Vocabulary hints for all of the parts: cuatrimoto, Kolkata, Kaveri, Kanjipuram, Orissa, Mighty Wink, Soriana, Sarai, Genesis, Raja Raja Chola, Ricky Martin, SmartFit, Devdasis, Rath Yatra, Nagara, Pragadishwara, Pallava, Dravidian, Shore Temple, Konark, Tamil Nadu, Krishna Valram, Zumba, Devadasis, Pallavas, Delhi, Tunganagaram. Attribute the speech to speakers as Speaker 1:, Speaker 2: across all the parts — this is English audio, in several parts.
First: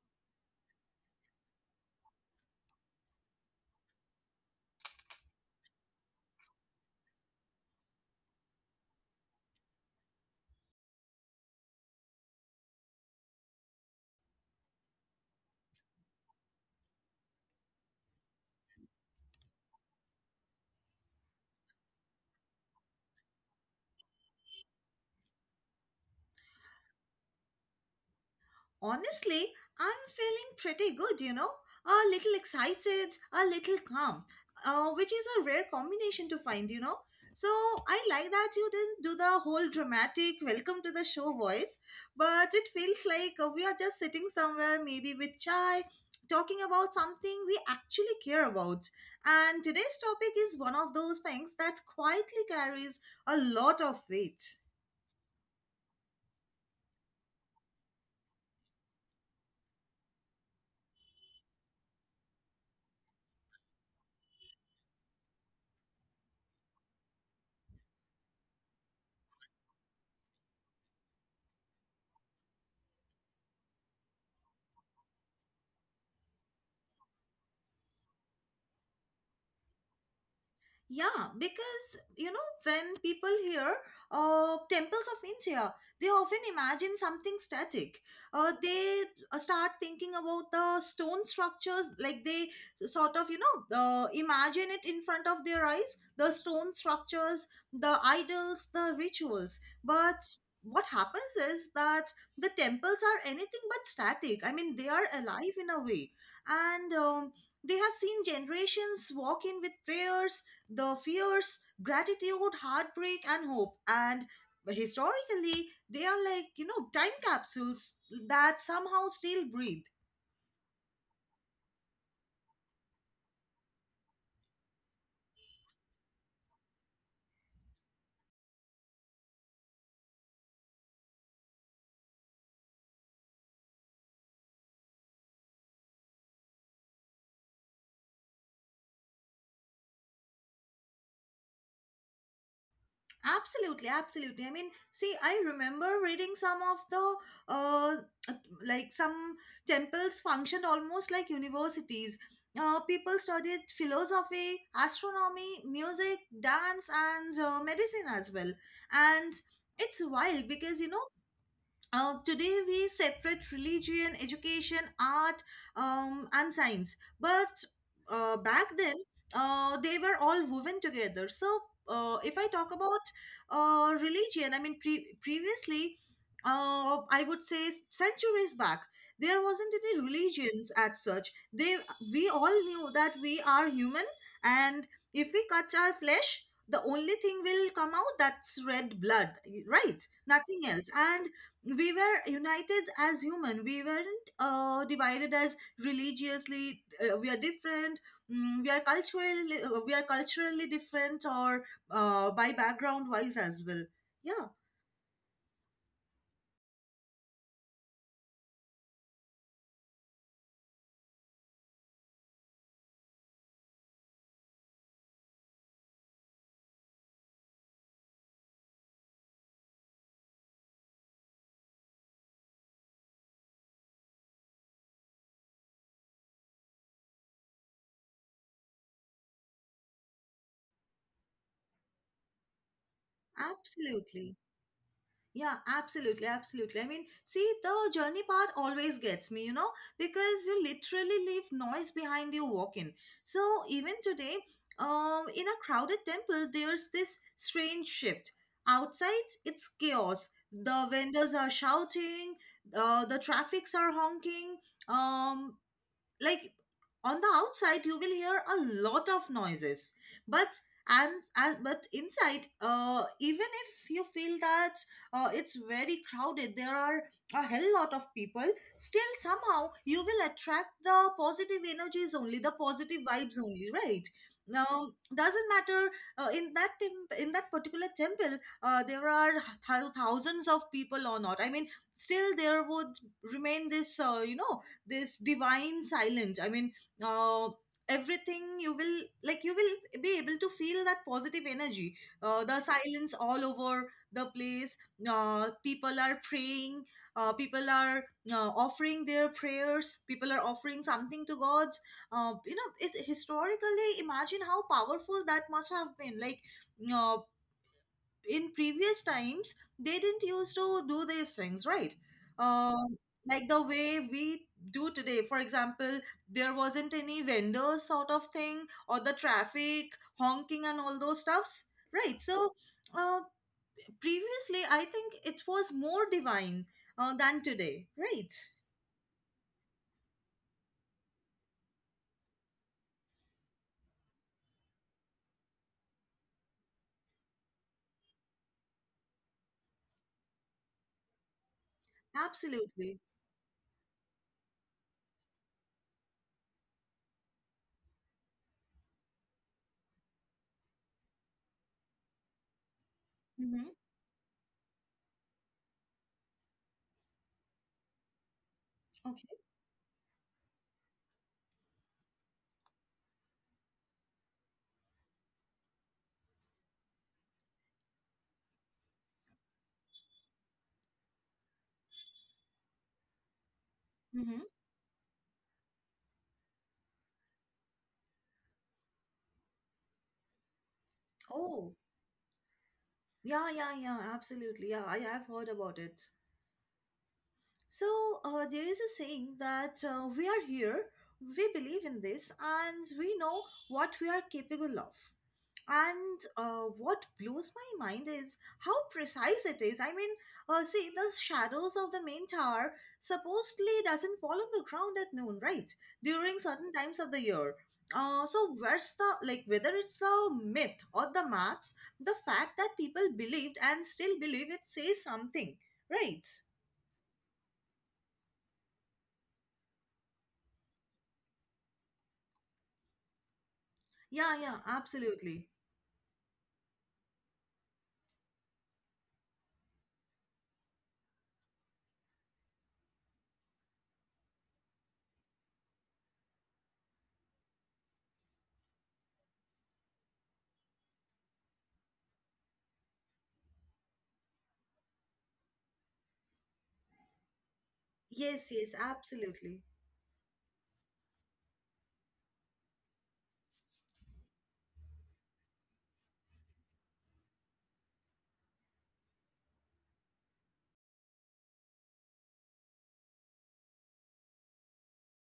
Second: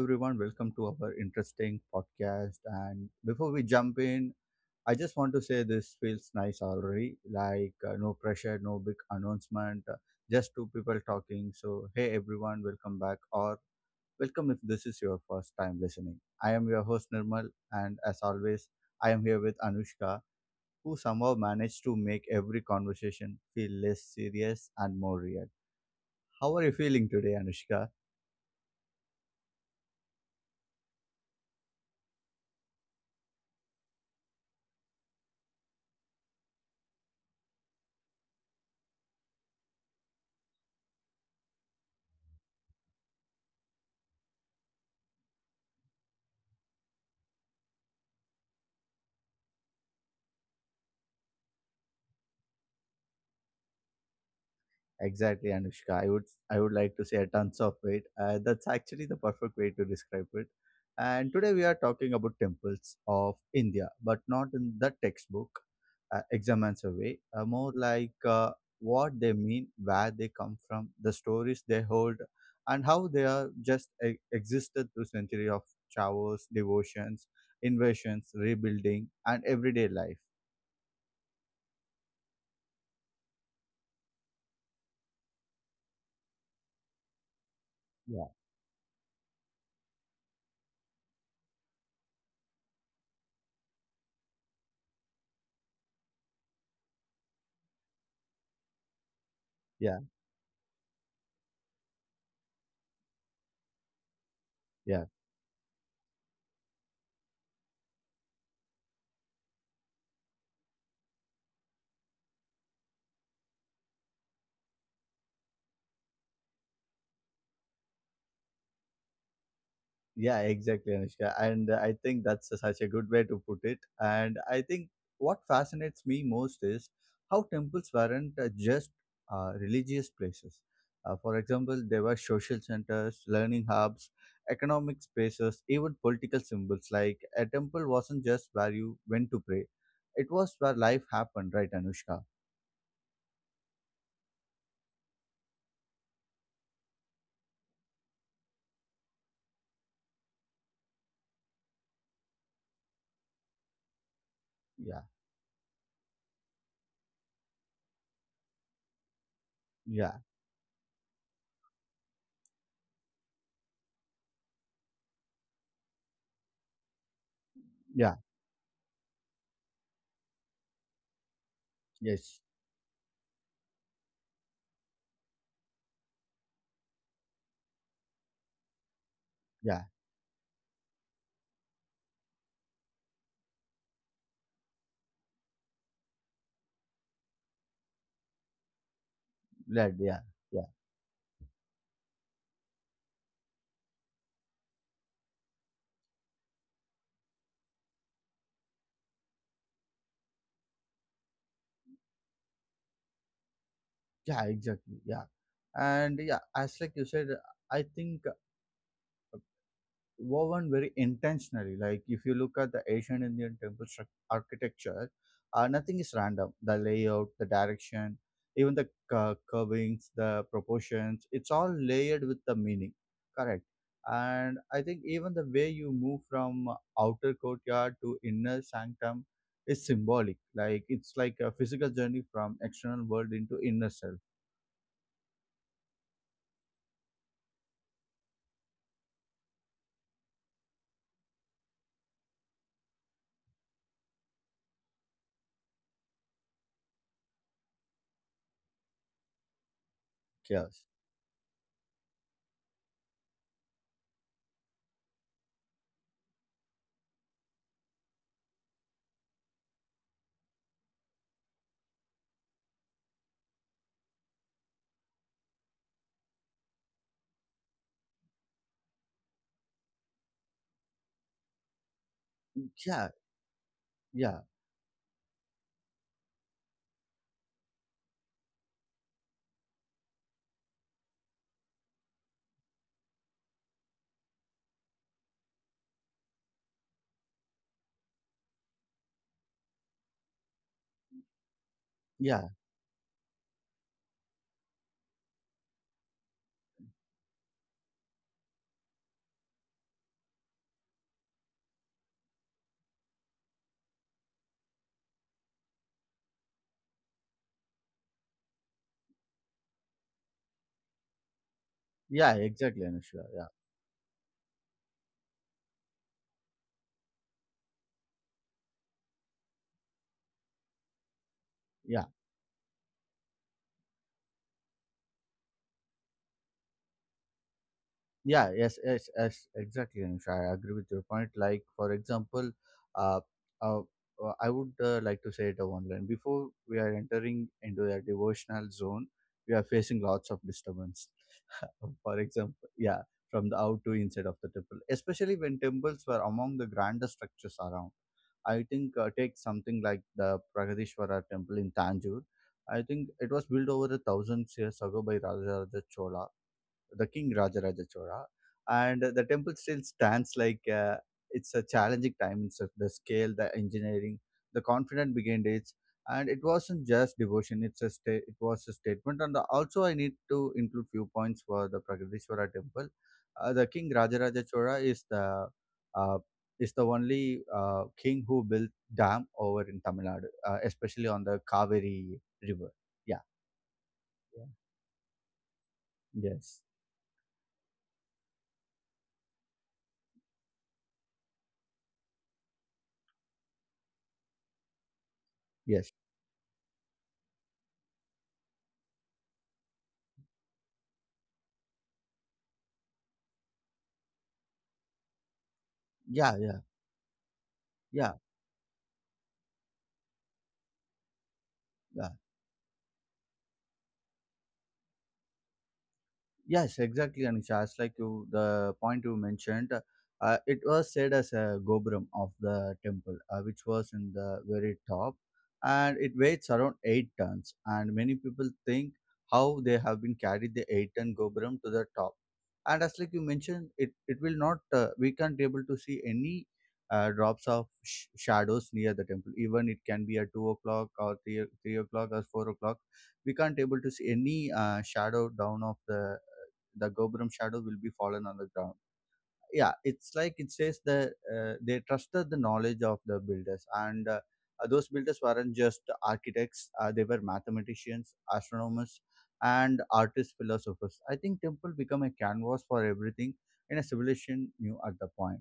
Speaker 1: everyone. Welcome to our interesting podcast. And before we jump in, I just want to say this feels nice already. Like, no pressure, no big announcement, just two people talking. So, hey, everyone, welcome back, or welcome if this is your first time listening. I am your host, Nirmal. And as always, I am here with Anushka, who somehow managed to make every conversation feel less serious and more real. How are you feeling today, Anushka?
Speaker 2: Honestly, I'm feeling pretty good, you know. A little excited, a little calm, which is a rare combination to find, you know. So I like that you didn't do the whole dramatic welcome to the show voice, but it feels like we are just sitting somewhere, maybe with chai, talking about something we actually care about. And today's topic is one of those things that quietly carries a lot of weight.
Speaker 1: Exactly, Anushka. I would like to say tons of weight. That's actually the perfect way to describe it. And today we are talking about temples of India, but not in the textbook exam answer way. More like what they mean, where they come from, the stories they hold, and how they are just existed through century of showers, devotions, invasions, rebuilding, and everyday life.
Speaker 2: Yeah, because you know, when people hear temples of India, they often imagine something static.
Speaker 1: Yeah,
Speaker 2: They start thinking about the stone structures, like they sort of, you know, imagine it in front of their eyes, the stone structures, the idols, the rituals.
Speaker 1: yeah,
Speaker 2: But what happens is that the temples are anything but static. I mean, they are
Speaker 1: yeah.
Speaker 2: alive in a way. And They have seen generations walk in with prayers, the fears, gratitude, heartbreak, and hope. And historically, they are like, you know, time capsules that somehow still breathe.
Speaker 1: Yeah, exactly, Anushka. And I think that's such a good way to put it. And I think what fascinates me most is how temples weren't just religious places. For example, they were social centers, learning hubs, economic spaces, even political symbols. Like a temple wasn't just where you went to pray, it was where life happened, right, Anushka?
Speaker 2: Absolutely, absolutely. I mean, see, I remember reading some of the, uh, some temples functioned almost like universities. People studied
Speaker 1: Yeah,
Speaker 2: philosophy, astronomy, music, dance, and medicine as well.
Speaker 1: yeah,
Speaker 2: And it's wild because, you know, today we separate religion, education, art, and science.
Speaker 1: yeah,
Speaker 2: But back then, they were all woven together.
Speaker 1: yes,
Speaker 2: So if I talk about religion, I mean, previously, I would say centuries
Speaker 1: yeah,
Speaker 2: back, there wasn't any religions as such. They We all knew that we are human, and if we cut our flesh, the only thing will come out, that's red blood,
Speaker 1: led, yeah.
Speaker 2: right? Nothing else. And we were united as human, we weren't, divided as religiously, we are different, mm, we are culturally, we are culturally different, or by background wise as well.
Speaker 1: Yeah,
Speaker 2: Yeah,
Speaker 1: exactly. Yeah. And yeah, as like you said, I think woven very intentionally. Like if you look at the Asian Indian temple architecture, nothing is random. The layout, the direction, even the curvings, the proportions, it's all layered with the meaning. Correct. And I think even the way you move from outer courtyard to inner sanctum is symbolic. Like it's like a physical journey from external world into inner self.
Speaker 2: absolutely. Yeah, absolutely, absolutely. I mean, see, the journey part always gets me, you know, because you literally leave noise behind you walking. So even today, in a crowded temple, there's this strange shift. Outside, it's chaos.
Speaker 1: Yes.
Speaker 2: The vendors are shouting, the traffics are honking, um, like on the outside you will hear a lot of noises, but and, and but inside, even if you feel that it's very crowded, there are a hell lot of people, still somehow you will attract the positive energies only, the positive
Speaker 1: Yeah,
Speaker 2: vibes only, right?
Speaker 1: yeah,
Speaker 2: Now doesn't matter, in that particular temple, there are thousands of people or not, I mean, still there would remain this, you know, this divine silence. I mean, uh, everything you will, like you will be able to feel that positive energy,
Speaker 1: yeah,
Speaker 2: the silence all over the place, people are praying, people are offering their prayers, people are offering something to gods. You know, it's historically, imagine how powerful that must have been. Like, uh, in previous times they didn't used to do these things, right?
Speaker 1: yeah, exactly,
Speaker 2: um,
Speaker 1: Anushka. Yeah,
Speaker 2: like the way we do today, for example, there wasn't any vendors sort of thing or the traffic honking and all those stuffs,
Speaker 1: yeah,
Speaker 2: right? So uh, previously I think it was more divine than today, right?
Speaker 1: yeah, yes, yes, yes, exactly, Anushka. I agree with your point. Like, for example, uh, uh, I would like to say it a one line. Before we are entering into a devotional zone, we are facing lots of disturbance. For example, yeah,
Speaker 2: Absolutely.
Speaker 1: from the out to inside of the temple, especially when temples were among the grandest structures around. I think take something like the Pragadishwara temple in Tanjore. I think it was built
Speaker 2: Mm-hmm.
Speaker 1: over 1,000 years ago by Raja Raja Chola the King Rajaraja Chora, and the
Speaker 2: Okay.
Speaker 1: temple still stands like it's a challenging time in the scale, the engineering, the confident behind it, and it wasn't just devotion; it's it was a statement. And also, I need to include few points for the Pragadishwara temple. The King Rajaraja
Speaker 2: Mm-hmm.
Speaker 1: Chora uh, is the only king who built dam over in Tamil Nadu, especially on the
Speaker 2: Oh,
Speaker 1: Kaveri river. Yeah.
Speaker 2: yeah, yeah, yeah,
Speaker 1: Yeah.
Speaker 2: absolutely, yeah, I have heard about it.
Speaker 1: Yes.
Speaker 2: So there is a saying that we are here, we believe in this, and we know what we are capable of.
Speaker 1: Yes.
Speaker 2: And what blows my mind is how precise it is. I mean, see, the shadows of the main tower supposedly doesn't fall on the ground at noon, right?
Speaker 1: Yeah.
Speaker 2: During
Speaker 1: Yeah.
Speaker 2: certain times of the year.
Speaker 1: Yeah.
Speaker 2: So where's the, like, whether it's the myth or the maths,
Speaker 1: Yeah.
Speaker 2: the fact that people believed and still believe it says something, right?
Speaker 1: Yes, exactly, Anisha. As like you, the point you mentioned, it was said as a gopuram of the temple, which was in the
Speaker 2: Yeah, yeah,
Speaker 1: very top,
Speaker 2: absolutely.
Speaker 1: and it weighs around 8 tons. And many people think how they have been carried the 8 ton gopuram to the top. And as like you mentioned, it will not. We can't able to see any drops of shadows near the temple. Even it can be at 2 o'clock or 3 o'clock or 4 o'clock. We can't able to see any shadow down of the Gopuram shadow will be fallen on the
Speaker 2: Yes,
Speaker 1: ground.
Speaker 2: yes, absolutely.
Speaker 1: Yeah, it's like it says that they trusted the knowledge of the builders, and those builders weren't just architects; they were mathematicians, astronomers, and artists, philosophers. I think temple become a canvas for everything in a civilization new at the point.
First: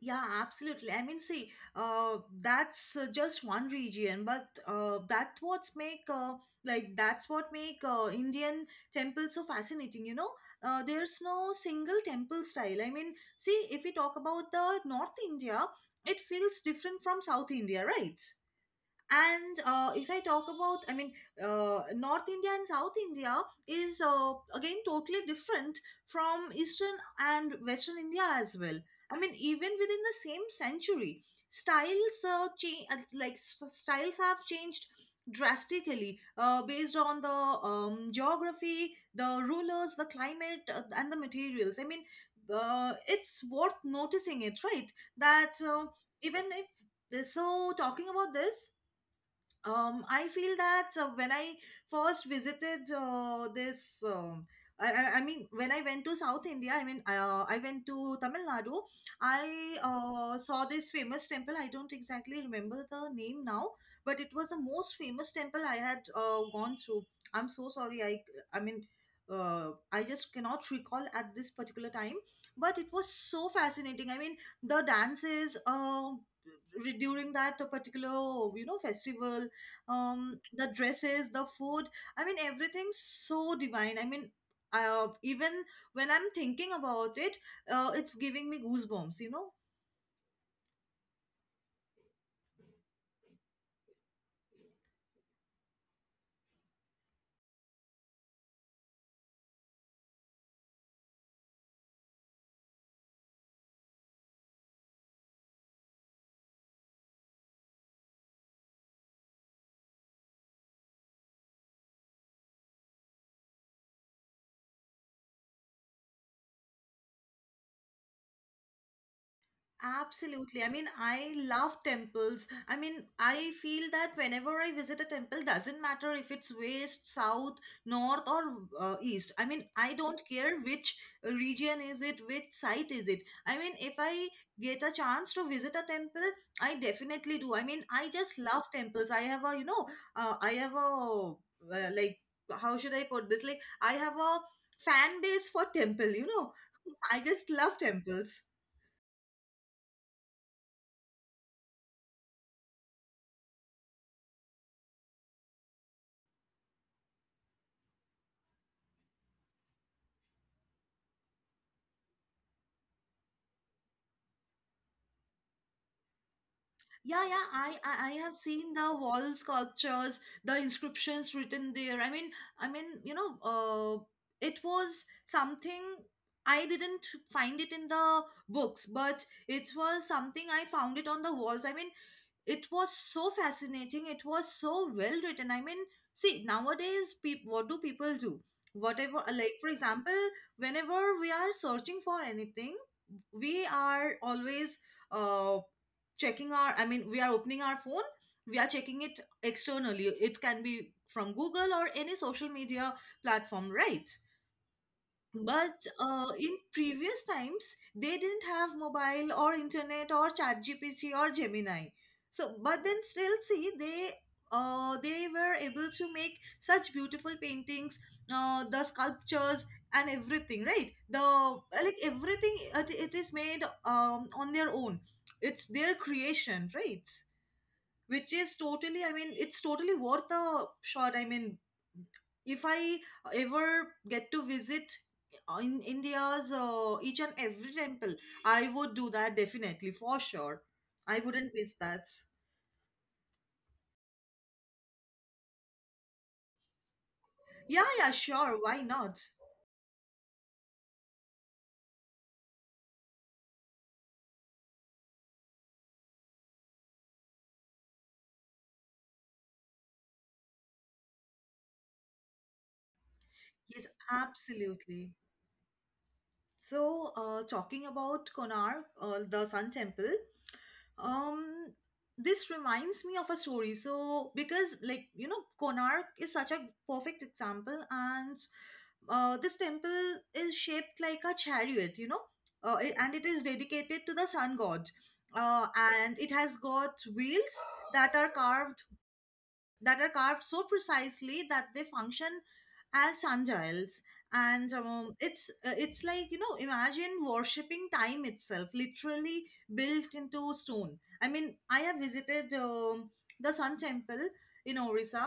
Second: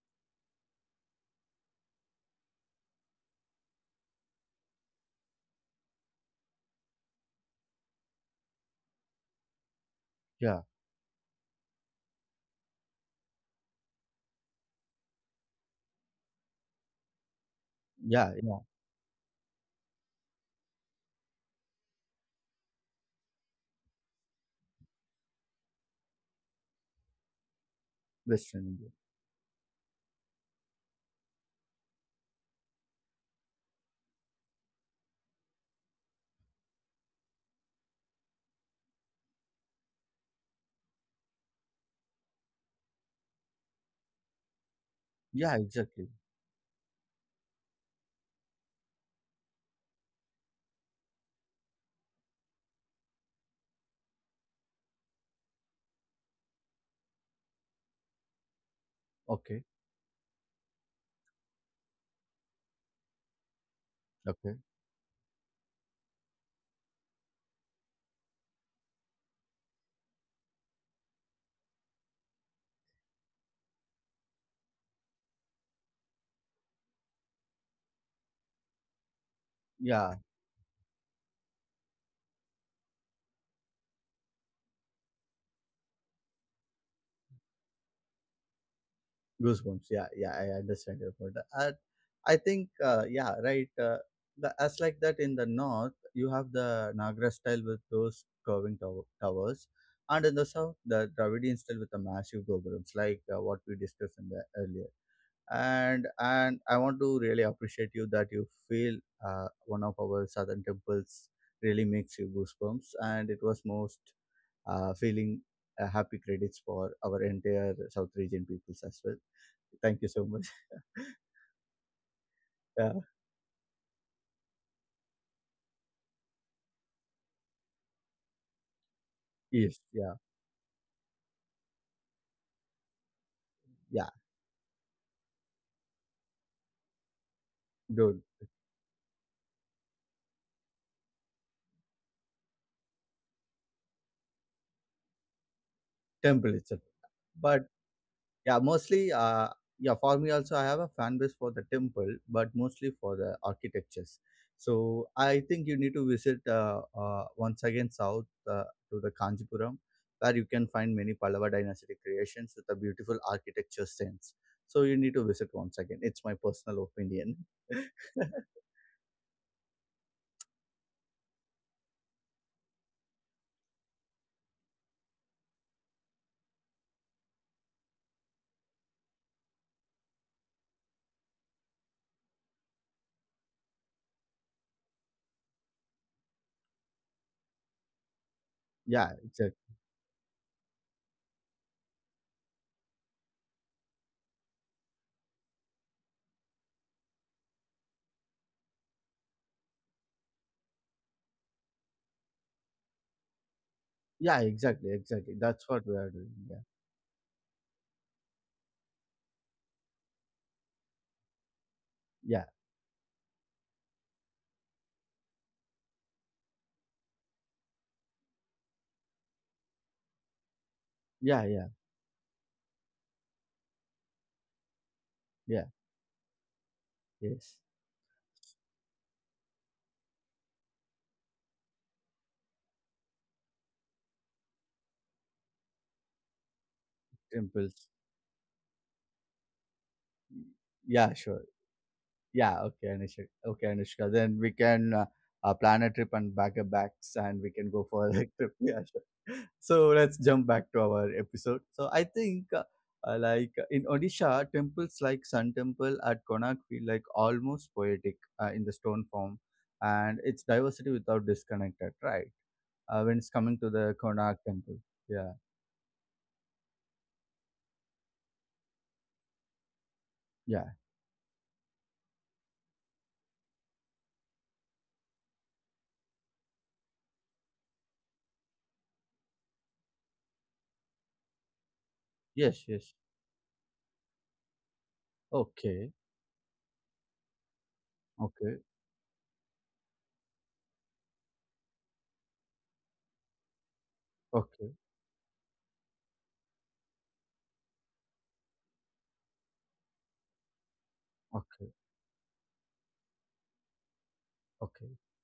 Speaker 2: Yeah, absolutely. I mean, see, that's just one region, but that's what make Indian temples so fascinating. You know,
Speaker 1: Yeah,
Speaker 2: there's no single temple style. I mean, see, if we talk about the North India, it feels different from South India, right?
Speaker 1: yeah, yeah.
Speaker 2: And if I talk about I mean North India and South India is again totally different from eastern and western India as
Speaker 1: Western
Speaker 2: well.
Speaker 1: India.
Speaker 2: I mean, even within the same century, styles styles have changed drastically, based on the, geography, the rulers, the climate, and the materials. I mean, it's worth noticing it, right? that
Speaker 1: Yeah, exactly.
Speaker 2: even if so Talking about this, I feel that when I first visited, this, I mean, when I went to South India, I mean, I went to Tamil Nadu.
Speaker 1: Okay,
Speaker 2: I saw this famous temple. I don't exactly remember the name now, but it was
Speaker 1: okay.
Speaker 2: the most famous temple I had gone through. I'm so sorry. I mean, I just cannot recall at this particular time, but it was so fascinating. I mean, the dances. During that particular, you know, festival,
Speaker 1: Yeah,
Speaker 2: the dresses, the food, I mean, everything's so divine. I mean, even when I'm thinking about it, it's giving me goosebumps, you know.
Speaker 1: goosebumps, yeah, yeah, I understand your point. i, I think yeah, right, as like that in the north you have the Nagara style with those towers and in the south the Dravidian style with the massive gobrams like what we discussed in the earlier and I want to really appreciate you that you feel one of our southern temples really makes you goosebumps and it was most feeling happy credits for our entire south region peoples as well. Thank you so much.
Speaker 2: Absolutely. I mean, I love temples. I
Speaker 1: Yeah,
Speaker 2: mean, I feel that whenever I visit a temple, doesn't matter if it's west, south, north, or east. I mean,
Speaker 1: yes,
Speaker 2: I
Speaker 1: yeah,
Speaker 2: don't care which region is it, which site is it. I mean, if
Speaker 1: yeah,
Speaker 2: I get a chance to visit a temple, I definitely do. I mean, I
Speaker 1: good.
Speaker 2: just love temples. I have a, you know, uh, I have a, like, how should I put this? Like, I have a fan base for temple, you know.
Speaker 1: Temple itself.
Speaker 2: I just
Speaker 1: But
Speaker 2: love temples.
Speaker 1: yeah, mostly, yeah, for me also, I have a fan base for the temple, but mostly for the architectures. So I think you need to visit once again south to the Kanjipuram, where you can find many Pallava dynasty creations with a beautiful architecture sense. So you need to visit once again. It's my personal
Speaker 2: Yeah,
Speaker 1: opinion.
Speaker 2: yeah, I have seen the wall sculptures, the inscriptions written there. I mean, you know, it was something I didn't find it in the books, but it was something I found it on the walls. I mean, it was so fascinating. It was so well written. I mean, see, nowadays, peop what do people do?
Speaker 1: Yeah,
Speaker 2: Whatever, like for
Speaker 1: exactly.
Speaker 2: example, whenever we are searching for anything, we are always uh, checking our I mean we are opening our phone, we are checking it externally, it can be from Google or any social media platform, right?
Speaker 1: Yeah, exactly, exactly. That's
Speaker 2: But
Speaker 1: what we are doing.
Speaker 2: in
Speaker 1: Yeah.
Speaker 2: previous times they didn't have mobile or internet or chat gpt or Gemini.
Speaker 1: Yeah.
Speaker 2: So but then still see, they were able to make such beautiful paintings, the sculptures, and everything, right? the
Speaker 1: Yeah, yeah,
Speaker 2: like Everything, it is made, on their own,
Speaker 1: yeah.
Speaker 2: it's their creation, right?
Speaker 1: Yes.
Speaker 2: Which is totally, I mean, it's totally worth the shot. I mean, if I ever get to visit, in India's each and every
Speaker 1: Temples.
Speaker 2: temple, I would do that definitely for sure.
Speaker 1: Yeah,
Speaker 2: I
Speaker 1: sure.
Speaker 2: wouldn't miss that.
Speaker 1: Yeah, okay, Anushka. Okay, Anushka. Then we can plan a trip and back our backs and we can go
Speaker 2: Yeah,
Speaker 1: for
Speaker 2: yeah,
Speaker 1: a like, trip.
Speaker 2: sure,
Speaker 1: Yeah,
Speaker 2: why not.
Speaker 1: sure. So let's jump back to our episode. So I think like in Odisha, temples like Sun Temple at Konark feel like almost poetic in the stone form and its diversity without disconnected, right? When it's coming to
Speaker 2: Yes,
Speaker 1: the Konark temple.
Speaker 2: absolutely.
Speaker 1: Yeah,
Speaker 2: So talking about Konark, the Sun Temple,
Speaker 1: yeah.
Speaker 2: um this reminds me of a story. So, because like you know, Konark is such a perfect example. And uh, this temple is shaped like a chariot, you know,
Speaker 1: Yes, yes.
Speaker 2: and it is dedicated to the sun god.
Speaker 1: Okay.
Speaker 2: And it has got wheels that are
Speaker 1: Okay.
Speaker 2: carved, so precisely that they function as sundials. And
Speaker 1: Okay,
Speaker 2: it's It's like, you know, imagine worshipping time itself, literally built into stone. I mean,
Speaker 1: okay,
Speaker 2: I have visited, the Sun Temple in
Speaker 1: okay,
Speaker 2: Orissa,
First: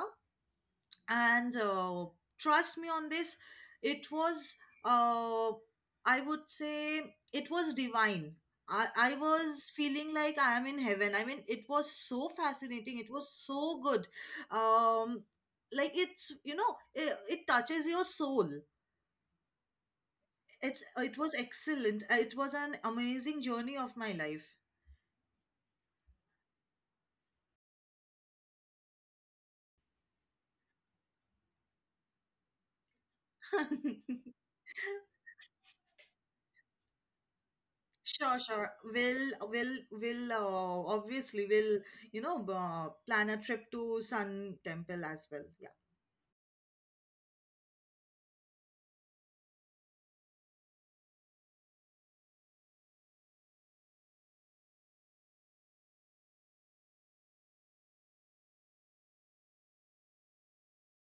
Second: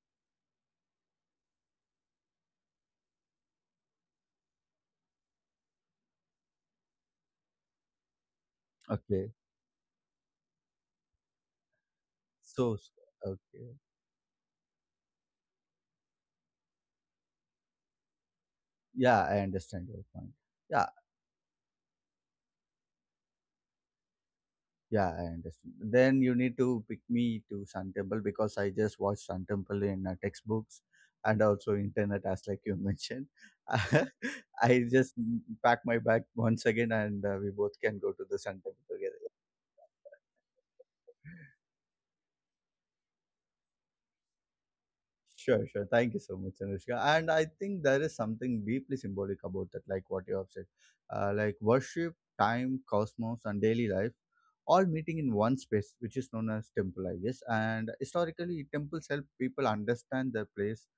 Speaker 2: and trust me on this, it was, uh, I would say it was divine. I
Speaker 1: okay.
Speaker 2: was feeling like I am in heaven. I mean, it was so
Speaker 1: So, s-
Speaker 2: fascinating, it was
Speaker 1: okay.
Speaker 2: so good. um it's, you know, it touches your soul.
Speaker 1: Yeah, I understand your point.
Speaker 2: It's,
Speaker 1: Yeah,
Speaker 2: it was excellent, it was an amazing journey of my life.
Speaker 1: yeah, I understand. Then you need to pick me to Sun Temple because I just watched Sun Temple in textbooks and also internet, as like you mentioned. I just mm, pack my bag once again and we both can go to
Speaker 2: Sure,
Speaker 1: the Sun
Speaker 2: sure.
Speaker 1: Temple together.
Speaker 2: We'll you know, plan a trip to Sun Temple as well.
Speaker 1: Sure, sure. Thank you so much, Anushka. And I think there is something deeply symbolic about that, like what you have said. Like worship, time, cosmos, and daily life all meeting in one space, which is known as temple, I guess. And historically, temples help people understand their place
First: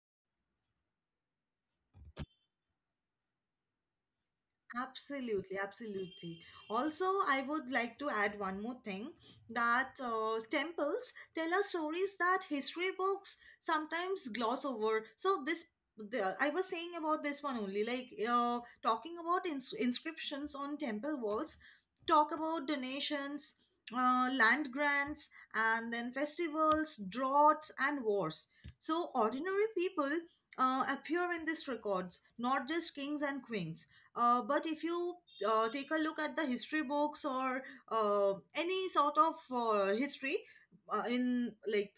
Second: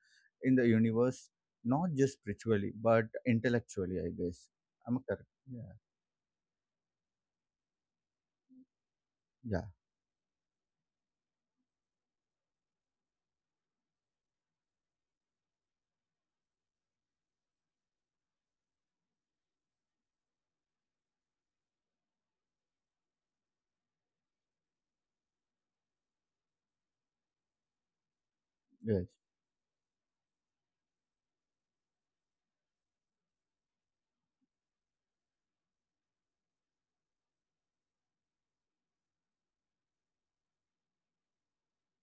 Speaker 1: in the universe, not just spiritually, but intellectually, I guess. Am I correct?
Speaker 2: Absolutely,
Speaker 1: Yeah.
Speaker 2: absolutely. Also, I would like to add one more thing, that temples tell us stories that history books sometimes gloss over. So this, the, I was saying about this one only, like talking about inscriptions on temple walls, talk about donations, land grants, and then festivals, droughts, and wars.
Speaker 1: Yeah. Yes.
Speaker 2: So ordinary people appear in these records, not just kings and queens. But if you take a look at the history books, or any sort of history, in like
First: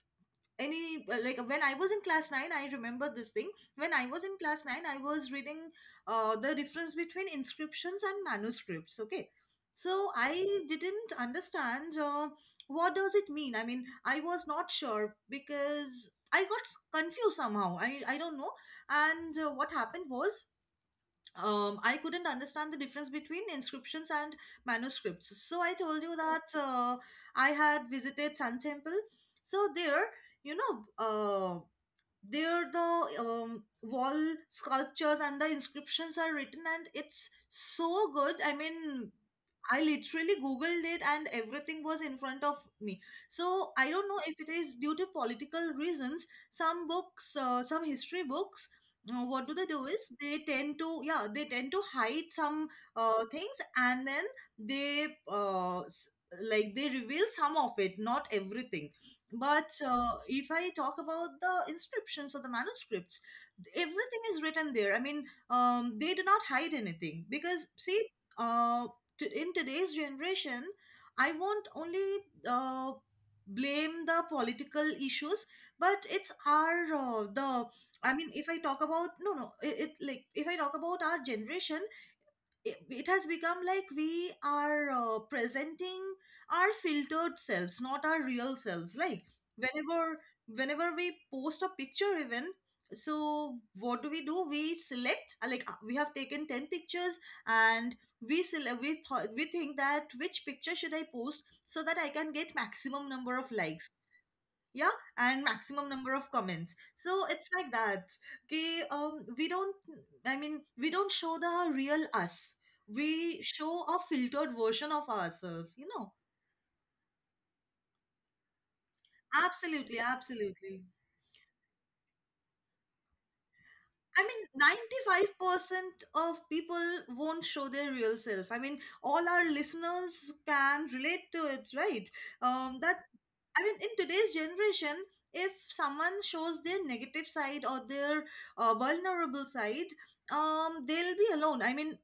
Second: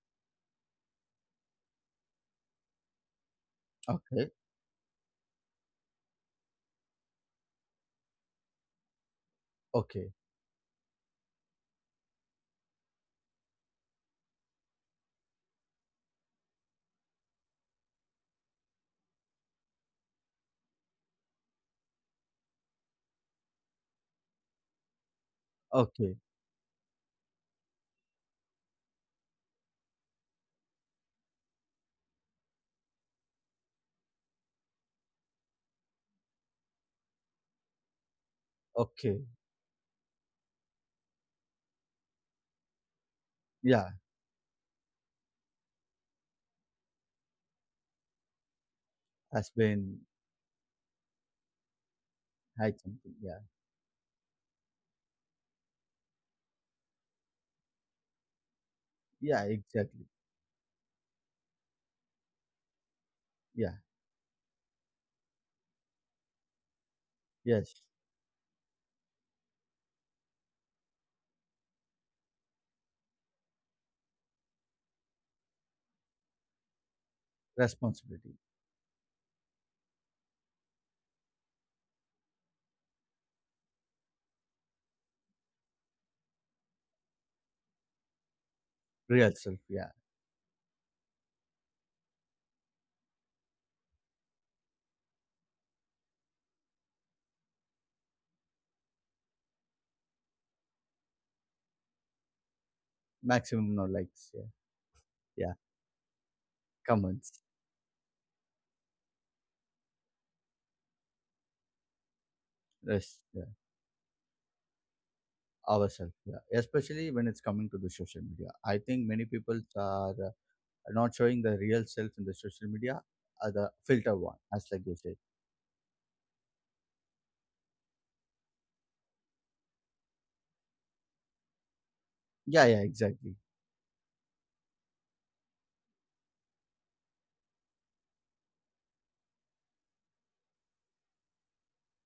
Speaker 2: any like, when I was in class 9, I remember this thing. When I was
Speaker 1: Okay.
Speaker 2: in class 9, I was reading the difference between inscriptions and manuscripts. Okay. So
Speaker 1: Okay.
Speaker 2: I didn't understand, what does it mean. I mean, I was not sure because I got confused somehow. I don't know. And what happened was, I couldn't understand the difference between inscriptions and manuscripts. So I told you
Speaker 1: Okay.
Speaker 2: that I had visited Sun Temple. So there, you know, uh, there the wall sculptures and the inscriptions are written, and it's so good. I mean,
Speaker 1: Okay.
Speaker 2: I literally googled it and everything was in front of me. So I
Speaker 1: Yeah.
Speaker 2: don't know if it is due to political reasons. Some books, some history books, what
Speaker 1: Has
Speaker 2: do they do
Speaker 1: been
Speaker 2: is they tend to, yeah, they tend to hide some
Speaker 1: high something. Yeah.
Speaker 2: things, and then they like they reveal some of it, not everything.
Speaker 1: Yeah,
Speaker 2: But
Speaker 1: exactly.
Speaker 2: if I talk about the inscriptions or the manuscripts,
Speaker 1: Yeah.
Speaker 2: everything is written there. I mean, they do not hide anything because,
Speaker 1: Yes,
Speaker 2: see, uh, to, in today's generation, I won't only uh, blame the political issues, but it's our the. I mean,
Speaker 1: responsibility,
Speaker 2: if I talk about, no, no, it like, if I talk about our generation, it has become like we are presenting our filtered selves, not our real selves. Like,
Speaker 1: real self. Yeah,
Speaker 2: whenever whenever we post a picture, even, so what do we do? We select, we have taken 10 pictures, and we select, we think that which picture should I post so that I can get maximum number of
Speaker 1: maximum no
Speaker 2: likes,
Speaker 1: likes. Yeah,
Speaker 2: yeah, and
Speaker 1: yeah,
Speaker 2: maximum number of comments. So
Speaker 1: comments,
Speaker 2: it's like that. Okay, we don't, I mean, we don't show the real us.
Speaker 1: yes,
Speaker 2: We
Speaker 1: yeah,
Speaker 2: show a filtered version of ourselves, you know.
Speaker 1: ourselves. Yeah, especially when it's coming to the social media. I think many people
Speaker 2: Absolutely,
Speaker 1: are
Speaker 2: absolutely.
Speaker 1: not showing the real self in the social media. The filter
Speaker 2: I
Speaker 1: one,
Speaker 2: mean,
Speaker 1: as like you said.
Speaker 2: 95% of people won't show their real self. I mean, all our listeners can relate to it, right?
Speaker 1: Yeah, yeah,
Speaker 2: That,
Speaker 1: exactly.
Speaker 2: I mean, in today's generation, if someone shows their negative side or their vulnerable side, they'll be alone. I mean,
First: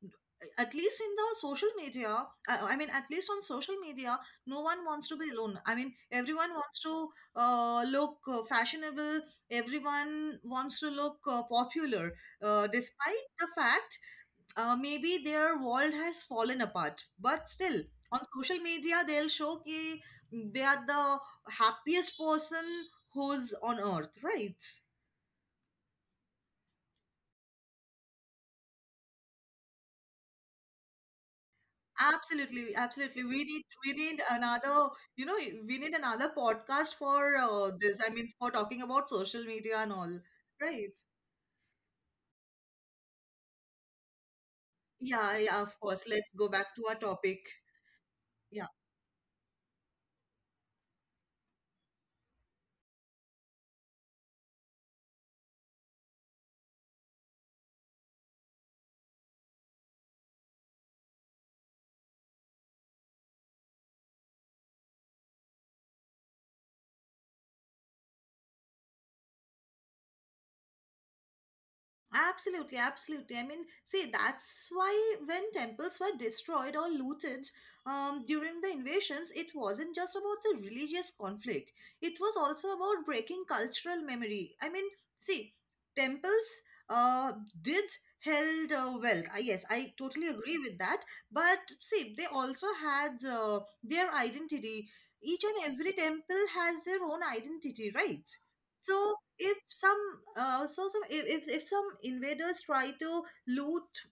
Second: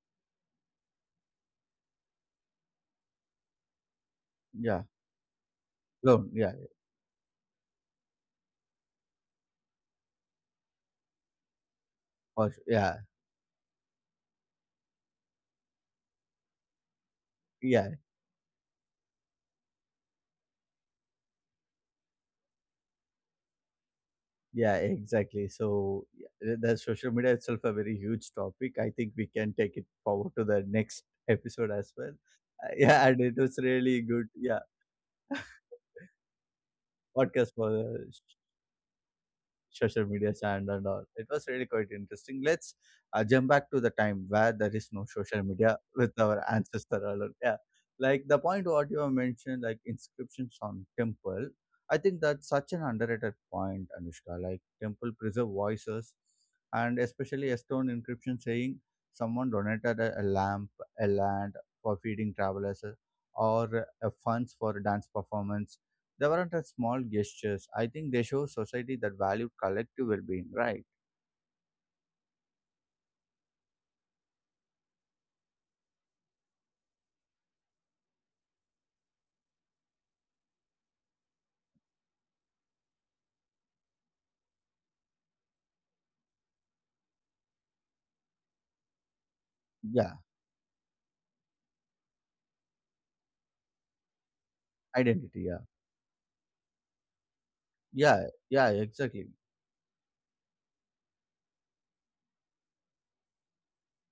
Speaker 2: at least in the social media, I mean, at least on social media, no
Speaker 1: Yeah,
Speaker 2: one wants to be alone. I mean,
Speaker 1: alone.
Speaker 2: everyone
Speaker 1: Yeah,
Speaker 2: wants to look fashionable. Everyone wants to look popular,
Speaker 1: or yeah,
Speaker 2: despite the fact, maybe their world has fallen apart, but still
Speaker 1: yeah.
Speaker 2: on social media they'll show that they are the happiest person who's on earth, right?
Speaker 1: Yeah, exactly. So yeah, the social media itself a very huge topic. I think we can take it forward to the next episode as well.
Speaker 2: Absolutely,
Speaker 1: Yeah, and it
Speaker 2: absolutely,
Speaker 1: was
Speaker 2: we need,
Speaker 1: really
Speaker 2: we
Speaker 1: good.
Speaker 2: need
Speaker 1: Yeah,
Speaker 2: another, you know, we need another podcast
Speaker 1: podcast
Speaker 2: for
Speaker 1: for the
Speaker 2: this. I mean, for talking about social media
Speaker 1: social
Speaker 2: and all.
Speaker 1: media stand and all.
Speaker 2: Right.
Speaker 1: It was really quite interesting. Let's jump back to the time where there is no
Speaker 2: Yeah,
Speaker 1: social
Speaker 2: yeah, of
Speaker 1: media
Speaker 2: course,
Speaker 1: with
Speaker 2: let's
Speaker 1: our
Speaker 2: go back to our
Speaker 1: ancestor alone.
Speaker 2: topic.
Speaker 1: Yeah, like the
Speaker 2: Yeah.
Speaker 1: point what you have mentioned, like inscriptions on temple. I think that's such an underrated point, Anushka. Like temple preserve voices, and especially a stone encryption saying someone donated a lamp, a land for feeding travelers, or funds for dance performance they weren't as small gestures. I think they show society that valued collective well being, right?
Speaker 2: Absolutely, absolutely. I mean, see, that's why when temples were destroyed or looted during the invasions, it wasn't just about the religious conflict, it was also about breaking cultural memory. I mean, see, temples uh, did held wealth. I, yes, I
Speaker 1: Yeah,
Speaker 2: totally agree with that. But see, they also had their identity.
Speaker 1: identity,
Speaker 2: Each and
Speaker 1: yeah.
Speaker 2: every temple has their own identity,
Speaker 1: Yeah,
Speaker 2: right?
Speaker 1: yeah,
Speaker 2: So
Speaker 1: exactly.
Speaker 2: if some, if some invaders try to loot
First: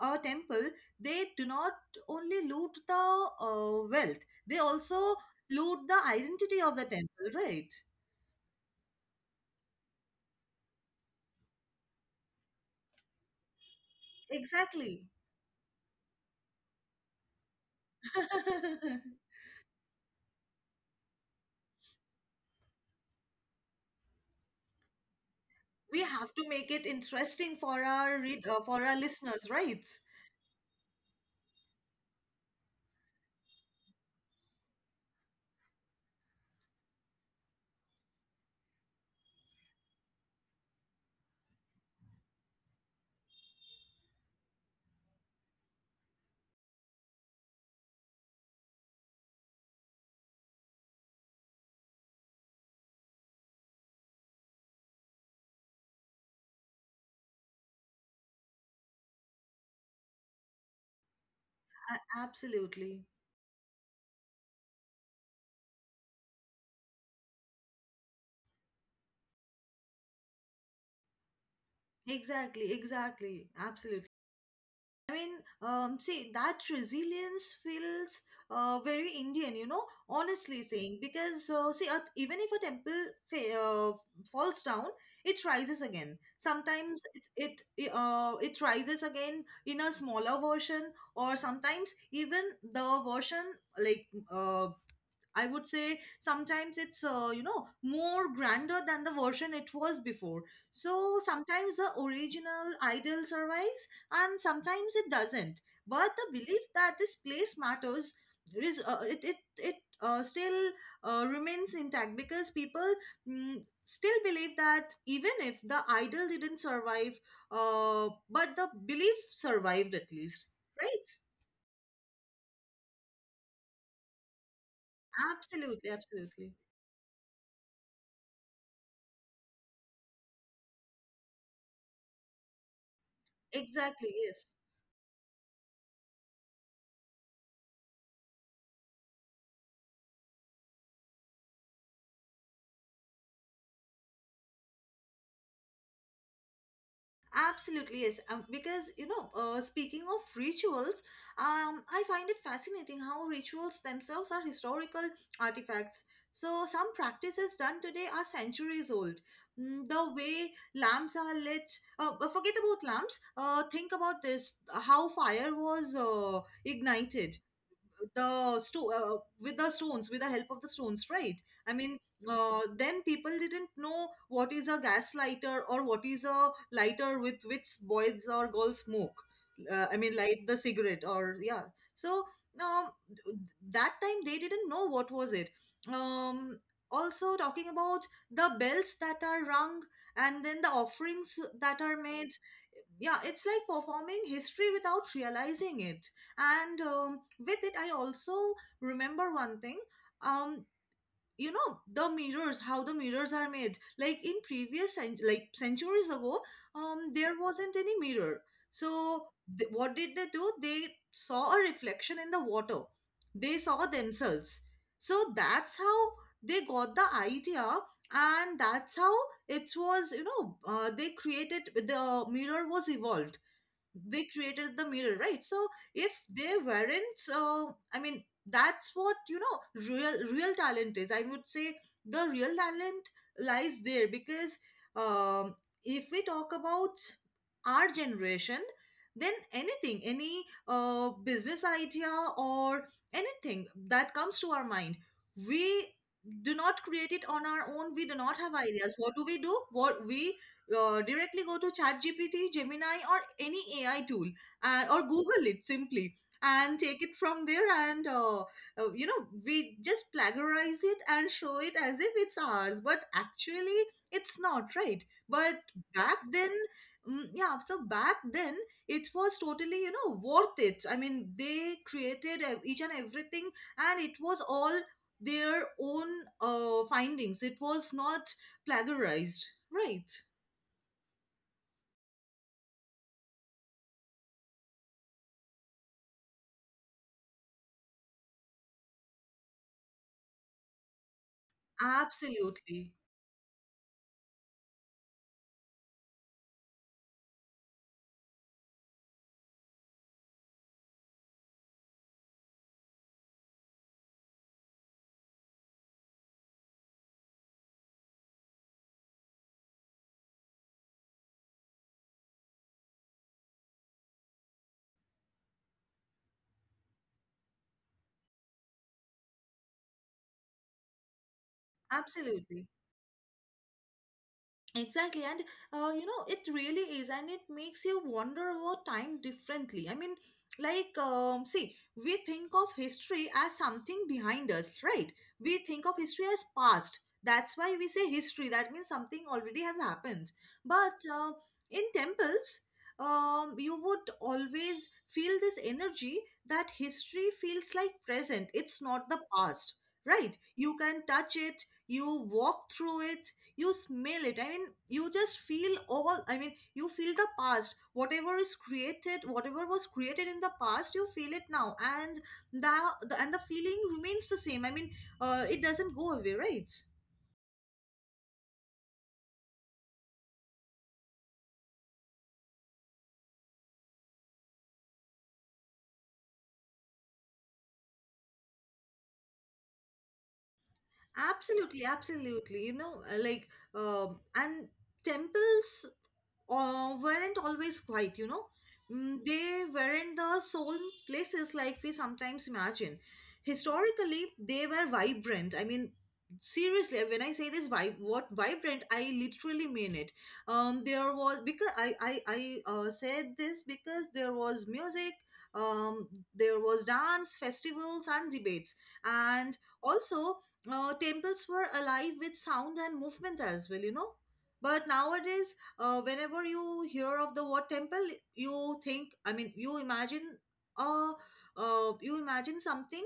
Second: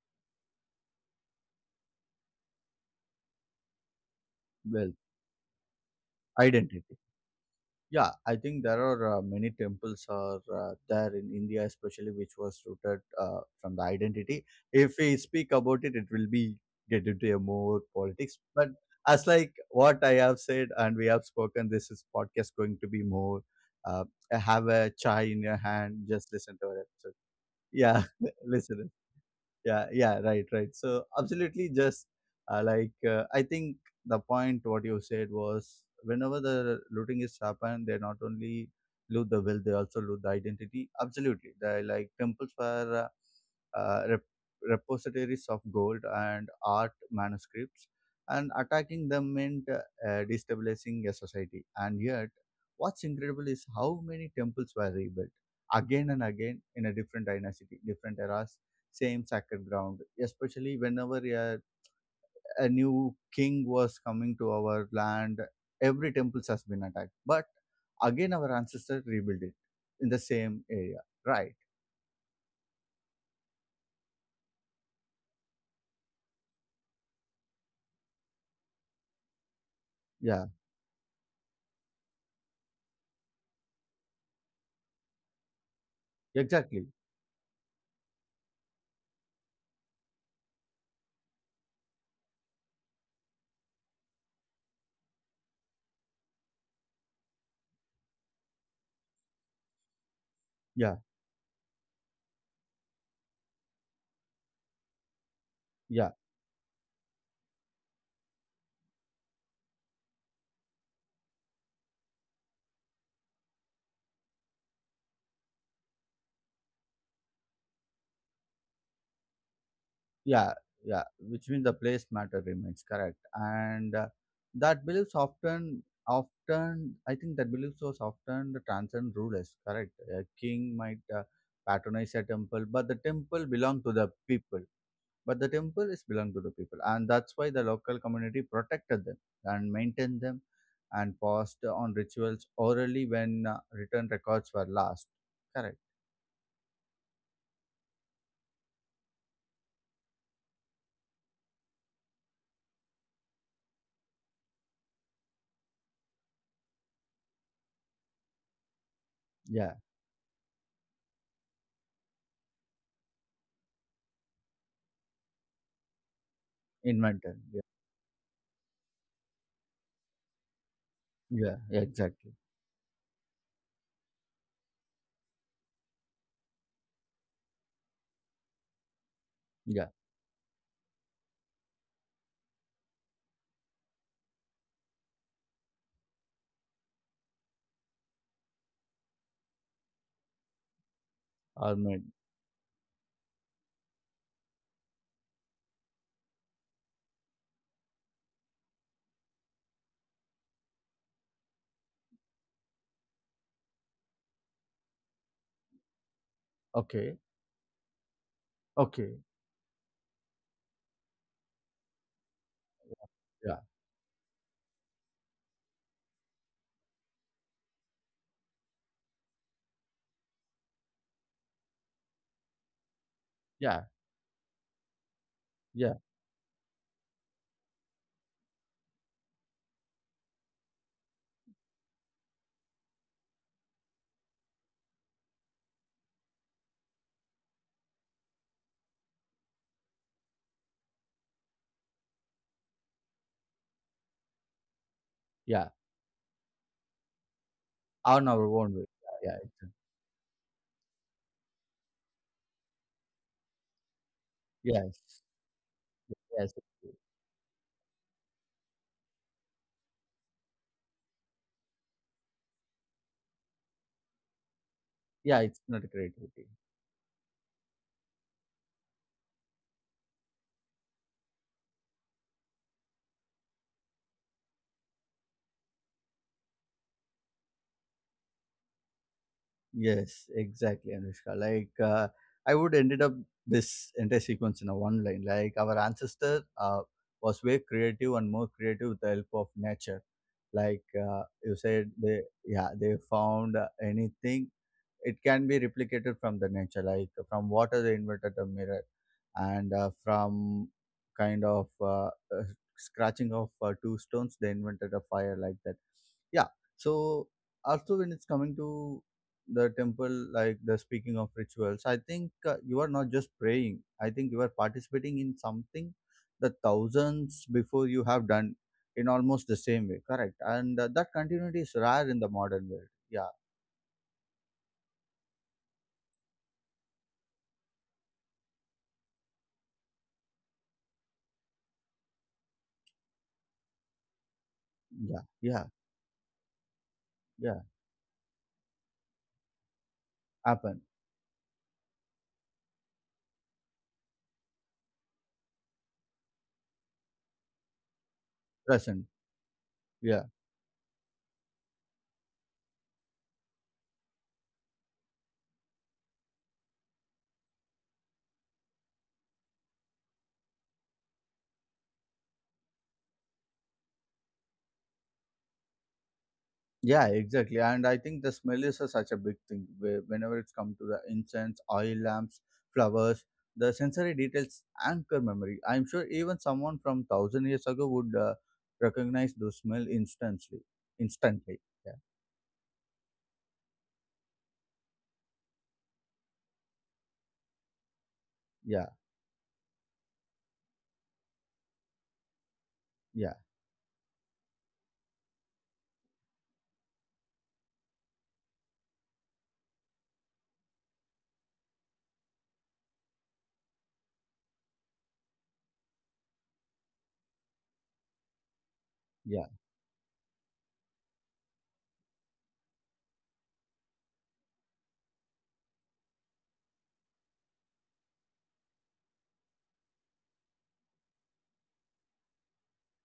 Speaker 2: a temple, they do not only loot the wealth, they
Speaker 1: Well,
Speaker 2: also loot the identity of
Speaker 1: identity.
Speaker 2: the temple, right?
Speaker 1: Yeah, I think there are many temples are there in India, especially which was rooted from the identity. If
Speaker 2: Exactly.
Speaker 1: we speak about it, it will be get into a more politics. But as like what I have said and we have spoken, this is podcast going to be more uh, have a chai in your hand,
Speaker 2: We
Speaker 1: just
Speaker 2: have to
Speaker 1: listen
Speaker 2: make
Speaker 1: to
Speaker 2: it
Speaker 1: it. So
Speaker 2: interesting for
Speaker 1: yeah,
Speaker 2: our read for
Speaker 1: listen,
Speaker 2: our listeners,
Speaker 1: yeah,
Speaker 2: right?
Speaker 1: yeah, right, right, so absolutely just like I think the point what you said was whenever the looting is happened they not only loot the will they also loot the identity absolutely they like temples were uh, uh, rep- repositories of gold and art manuscripts and attacking them meant destabilizing a society and yet what's incredible is how many temples were rebuilt again and again in a different dynasty different eras same sacred ground especially whenever
Speaker 2: A-
Speaker 1: a
Speaker 2: absolutely.
Speaker 1: new king was coming to our land every temple has been attacked but again our ancestors rebuilt it in the same area right
Speaker 2: Exactly, exactly, absolutely. I mean, see, that resilience feels very Indian, you know,
Speaker 1: yeah
Speaker 2: honestly saying, because see, at, even if a temple fa- uh, falls down, it rises again.
Speaker 1: exactly
Speaker 2: Sometimes it rises again in a smaller version, or sometimes even the version, like uh, I would say sometimes it's you know, more grander than the version it was before.
Speaker 1: yeah
Speaker 2: So sometimes the original idol survives, and sometimes it doesn't. But
Speaker 1: yeah
Speaker 2: the belief that this place matters is, it it it still remains intact, because people, still believe that even if the idol didn't survive, but the belief survived at least,
Speaker 1: yeah yeah
Speaker 2: right?
Speaker 1: which means the place matter remains correct and that beliefs often
Speaker 2: Absolutely, absolutely,
Speaker 1: often I think that beliefs was often the transcend rulers correct a king might patronize a temple but the temple belong to the
Speaker 2: exactly, yes.
Speaker 1: people but the temple is belong to the people and that's why the local community protected them and maintained them and passed on rituals orally when written records were last correct
Speaker 2: Absolutely, yes. Because, you know, speaking of rituals, I find it fascinating how rituals themselves are historical artifacts. So, some practices done today are centuries old.
Speaker 1: yeah
Speaker 2: The way lamps are lit, forget about lamps, think about this, how fire was ignited,
Speaker 1: invented yeah
Speaker 2: with the stones, with the help of the stones, right?
Speaker 1: yeah,
Speaker 2: I
Speaker 1: yeah
Speaker 2: mean,
Speaker 1: exactly
Speaker 2: then people didn't know what is a gas lighter, or what is a lighter with which boys or girls smoke,
Speaker 1: yeah
Speaker 2: I mean, light the cigarette, or yeah. So, um, that time they didn't know what was it. um, Also talking about the bells that are rung, and then the offerings
Speaker 1: or
Speaker 2: that are
Speaker 1: made
Speaker 2: made, yeah, it's like performing history without realizing it. And with it I also remember one thing. um you know, the mirrors, how the mirrors are made, like in previous like centuries ago,
Speaker 1: okay,
Speaker 2: there wasn't any mirror.
Speaker 1: okay.
Speaker 2: So, what did they do? They saw a reflection in the water,
Speaker 1: Yeah,
Speaker 2: they saw themselves. So that's how they got the idea, and that's how it was, you know. They created the mirror was evolved,
Speaker 1: yeah,
Speaker 2: they created the mirror, right? So
Speaker 1: yeah,
Speaker 2: if they weren't, so, I mean, that's what, you know, real, real talent is, I would say. The real talent lies there, because um, if we talk about our generation, then anything, any business idea, or anything that comes to our mind,
Speaker 1: yeah.
Speaker 2: we do not create it on our own. We do
Speaker 1: On
Speaker 2: not
Speaker 1: our
Speaker 2: have
Speaker 1: own way.
Speaker 2: ideas. What do
Speaker 1: Yeah,
Speaker 2: we do? What we, directly go to ChatGPT, Gemini, or any AI tool,
Speaker 1: yeah.
Speaker 2: or Google it simply,
Speaker 1: Yes, yes.
Speaker 2: and take it from there. And you know, we just plagiarize it and show it as if it's ours, but actually, it's not, right?
Speaker 1: Yeah,
Speaker 2: But
Speaker 1: it's not
Speaker 2: back
Speaker 1: creativity.
Speaker 2: then, yeah, so back then it was totally, you know, worth it. I mean, they created, each and everything, and it was all their own findings. It was not plagiarized, right?
Speaker 1: Yes, exactly, Anushka. Like, I would ended up this entire sequence in a one line. Like, our ancestor was way creative and more creative with the help of nature. Like you said, they yeah
Speaker 2: Absolutely.
Speaker 1: they found anything it can be replicated from the nature like from water they invented a mirror and from kind of uh, scratching of two stones they invented a fire like that. Yeah, so also when it's coming to the temple, like the speaking of rituals, I think you are not just praying, I think you are participating in something the thousands before you have done in almost the same way, correct. And that continuity is rare in the
Speaker 2: Absolutely.
Speaker 1: modern world. Yeah,
Speaker 2: Exactly, and you know, it really is, and it makes you wonder about time differently. I mean, like, see, we think of history as something behind us, right?
Speaker 1: yeah,
Speaker 2: We
Speaker 1: yeah,
Speaker 2: think of history as past. That's
Speaker 1: yeah.
Speaker 2: why we say history. That means something already has happened.
Speaker 1: Happen.
Speaker 2: But in temples, you would always feel this energy, that history feels like present. It's
Speaker 1: Present.
Speaker 2: not the past,
Speaker 1: Yeah,
Speaker 2: right? You can touch it. You walk through it, you smell it. I mean, you just feel all, I mean, you feel the past, whatever is created, whatever was created in the past, you feel it now. And the, the and the feeling remains the same. I mean, it doesn't go away, right?
Speaker 1: yeah, exactly. And I think the smell is such a big thing where, whenever it's come to the incense, oil lamps, flowers, the sensory details anchor memory. I'm sure even someone from thousand years ago would recognize the smell instantly.
Speaker 2: Absolutely,
Speaker 1: Yeah,
Speaker 2: absolutely, you know, like and temples weren't always quiet, you know.
Speaker 1: yeah,
Speaker 2: They weren't the solemn places like we sometimes imagine. Historically, they were vibrant. I mean, seriously, when I say this vibe, what, vibrant, I literally mean it. There was, because I said this because there was music. Um, there was dance, festivals, and debates,
Speaker 1: yeah,
Speaker 2: and also temples were alive with sound and movement as well. You know, but nowadays, whenever you hear of the word temple, you think, I mean, you imagine, uh, you imagine something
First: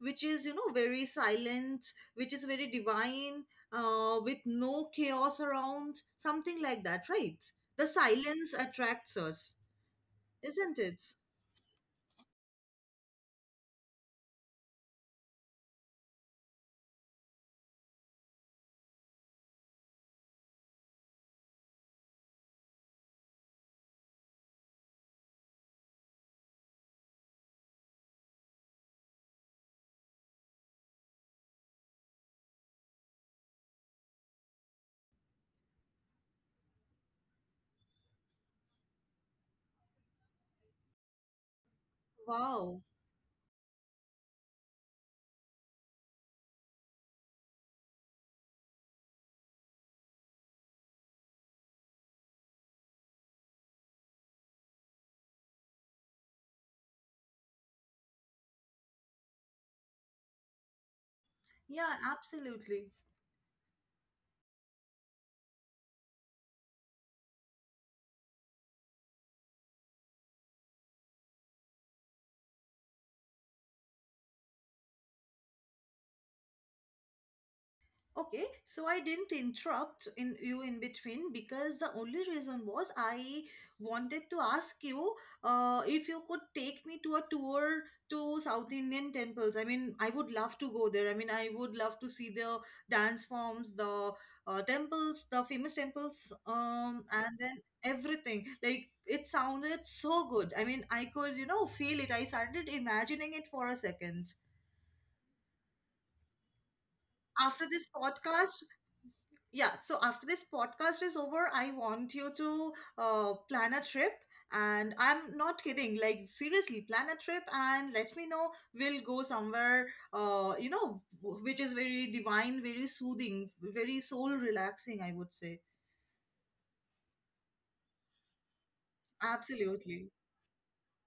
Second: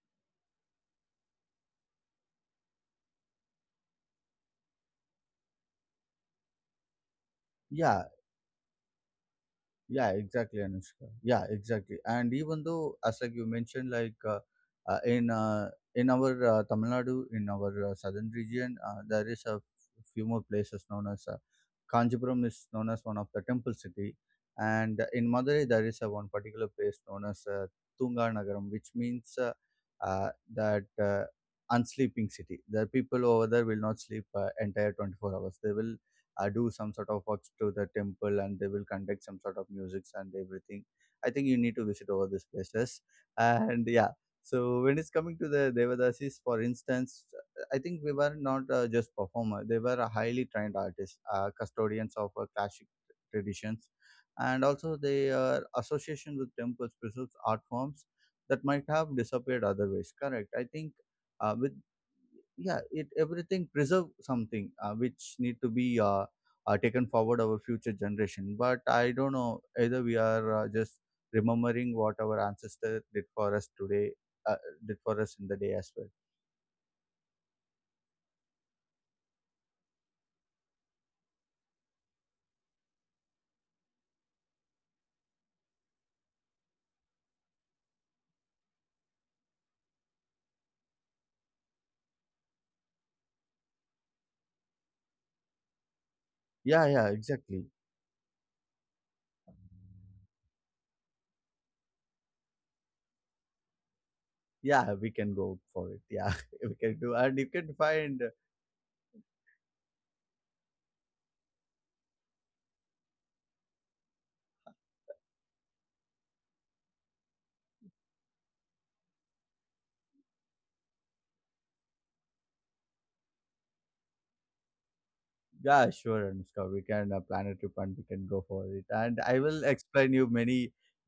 Speaker 2: which is, you know, very silent, which is very divine, with no chaos around, something like that, right? The
Speaker 1: yeah.
Speaker 2: silence attracts us,
Speaker 1: Yeah, exactly,
Speaker 2: isn't it?
Speaker 1: Anushka. Yeah, exactly. And even though, as like you mentioned, like uh, in uh, in our Tamil Nadu, in our southern region, there is a few more places known as Kanjipuram is known as one of the temple city, and in Madurai there is a one particular place known as Tunga Nagaram, which means that unsleeping city. The people over there will not sleep entire 24 hours. They will do some sort of works to the temple, and they will conduct some sort of musics and everything. I think you need to visit over these
Speaker 2: Wow,
Speaker 1: places. And yeah, so when it's coming to the devadasis, for instance, I think we were not just performer. They were a highly trained artists, custodians of classic traditions, and also they are association with temples preserves art forms that might have disappeared otherwise, correct. I think with
Speaker 2: yeah,
Speaker 1: yeah,
Speaker 2: absolutely.
Speaker 1: it everything preserve something which need to be taken forward our future generation. But I don't know, either we are just remembering what our ancestor did for us today, uh, did for us in the day as well.
Speaker 2: Okay, so I didn't interrupt in you in between, because the only reason was I wanted to ask you if you could take me to a tour to South Indian temples. I mean, I would love to go there. I mean, I would love to see the dance forms, the temples, the famous temples,
Speaker 1: Yeah, yeah,
Speaker 2: and then
Speaker 1: exactly.
Speaker 2: everything. Like, it sounded so good. I mean, I could, you know, feel it. I started imagining it for a second.
Speaker 1: Yeah, we can go for it, yeah. We can do, and you
Speaker 2: After
Speaker 1: can
Speaker 2: this
Speaker 1: find.
Speaker 2: podcast, yeah, so after this podcast is over, I want you to plan a trip, and I'm not kidding, like, seriously plan a trip and let me know. We'll go somewhere you know, which is very divine, very soothing, very soul relaxing, I would say.
Speaker 1: Yeah, sure, Anushka, we can plan a trip and we can go for it, and I will
Speaker 2: Absolutely.
Speaker 1: explain you many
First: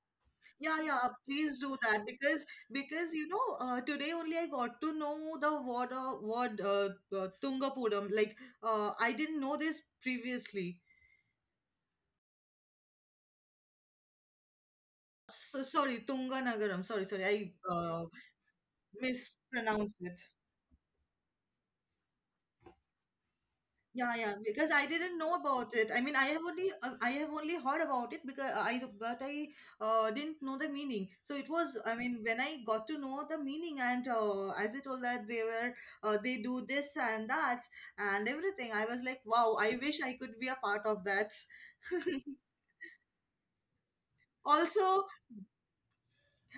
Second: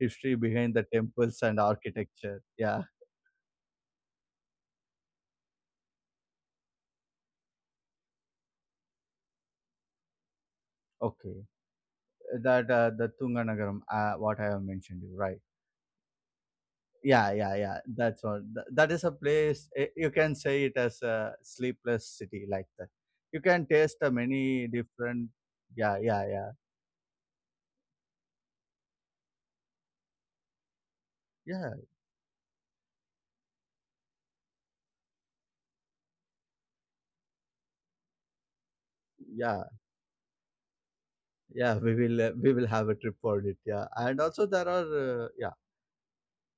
Speaker 1: history behind
Speaker 2: Yeah,
Speaker 1: the
Speaker 2: yeah,
Speaker 1: temples and
Speaker 2: please do that,
Speaker 1: architecture.
Speaker 2: because
Speaker 1: Yeah.
Speaker 2: because you know, today only I got to know the word, tungapuram, like, I didn't know this previously.
Speaker 1: Okay. That the Tunganagaram, what I have mentioned you, right?
Speaker 2: So sorry, Tunganagar. Sorry, sorry,
Speaker 1: Yeah, yeah,
Speaker 2: I
Speaker 1: yeah. That's all. That is a place.
Speaker 2: mispronounced
Speaker 1: You
Speaker 2: it.
Speaker 1: can say it as a sleepless city, like that. You can taste
Speaker 2: Yeah, yeah, because
Speaker 1: many
Speaker 2: I didn't
Speaker 1: different.
Speaker 2: know about it. I
Speaker 1: Yeah,
Speaker 2: mean,
Speaker 1: yeah, yeah,
Speaker 2: I have only heard about it, because I, but I didn't know the meaning. So it was,
Speaker 1: yeah,
Speaker 2: I mean, when I got to know the meaning, and as I told, that they were they do this and that, and everything, I was like, wow,
Speaker 1: yeah,
Speaker 2: I wish I could be a part of that.
Speaker 1: yeah. We will have a trip for it. Yeah, and also there
Speaker 2: Also,
Speaker 1: are yeah,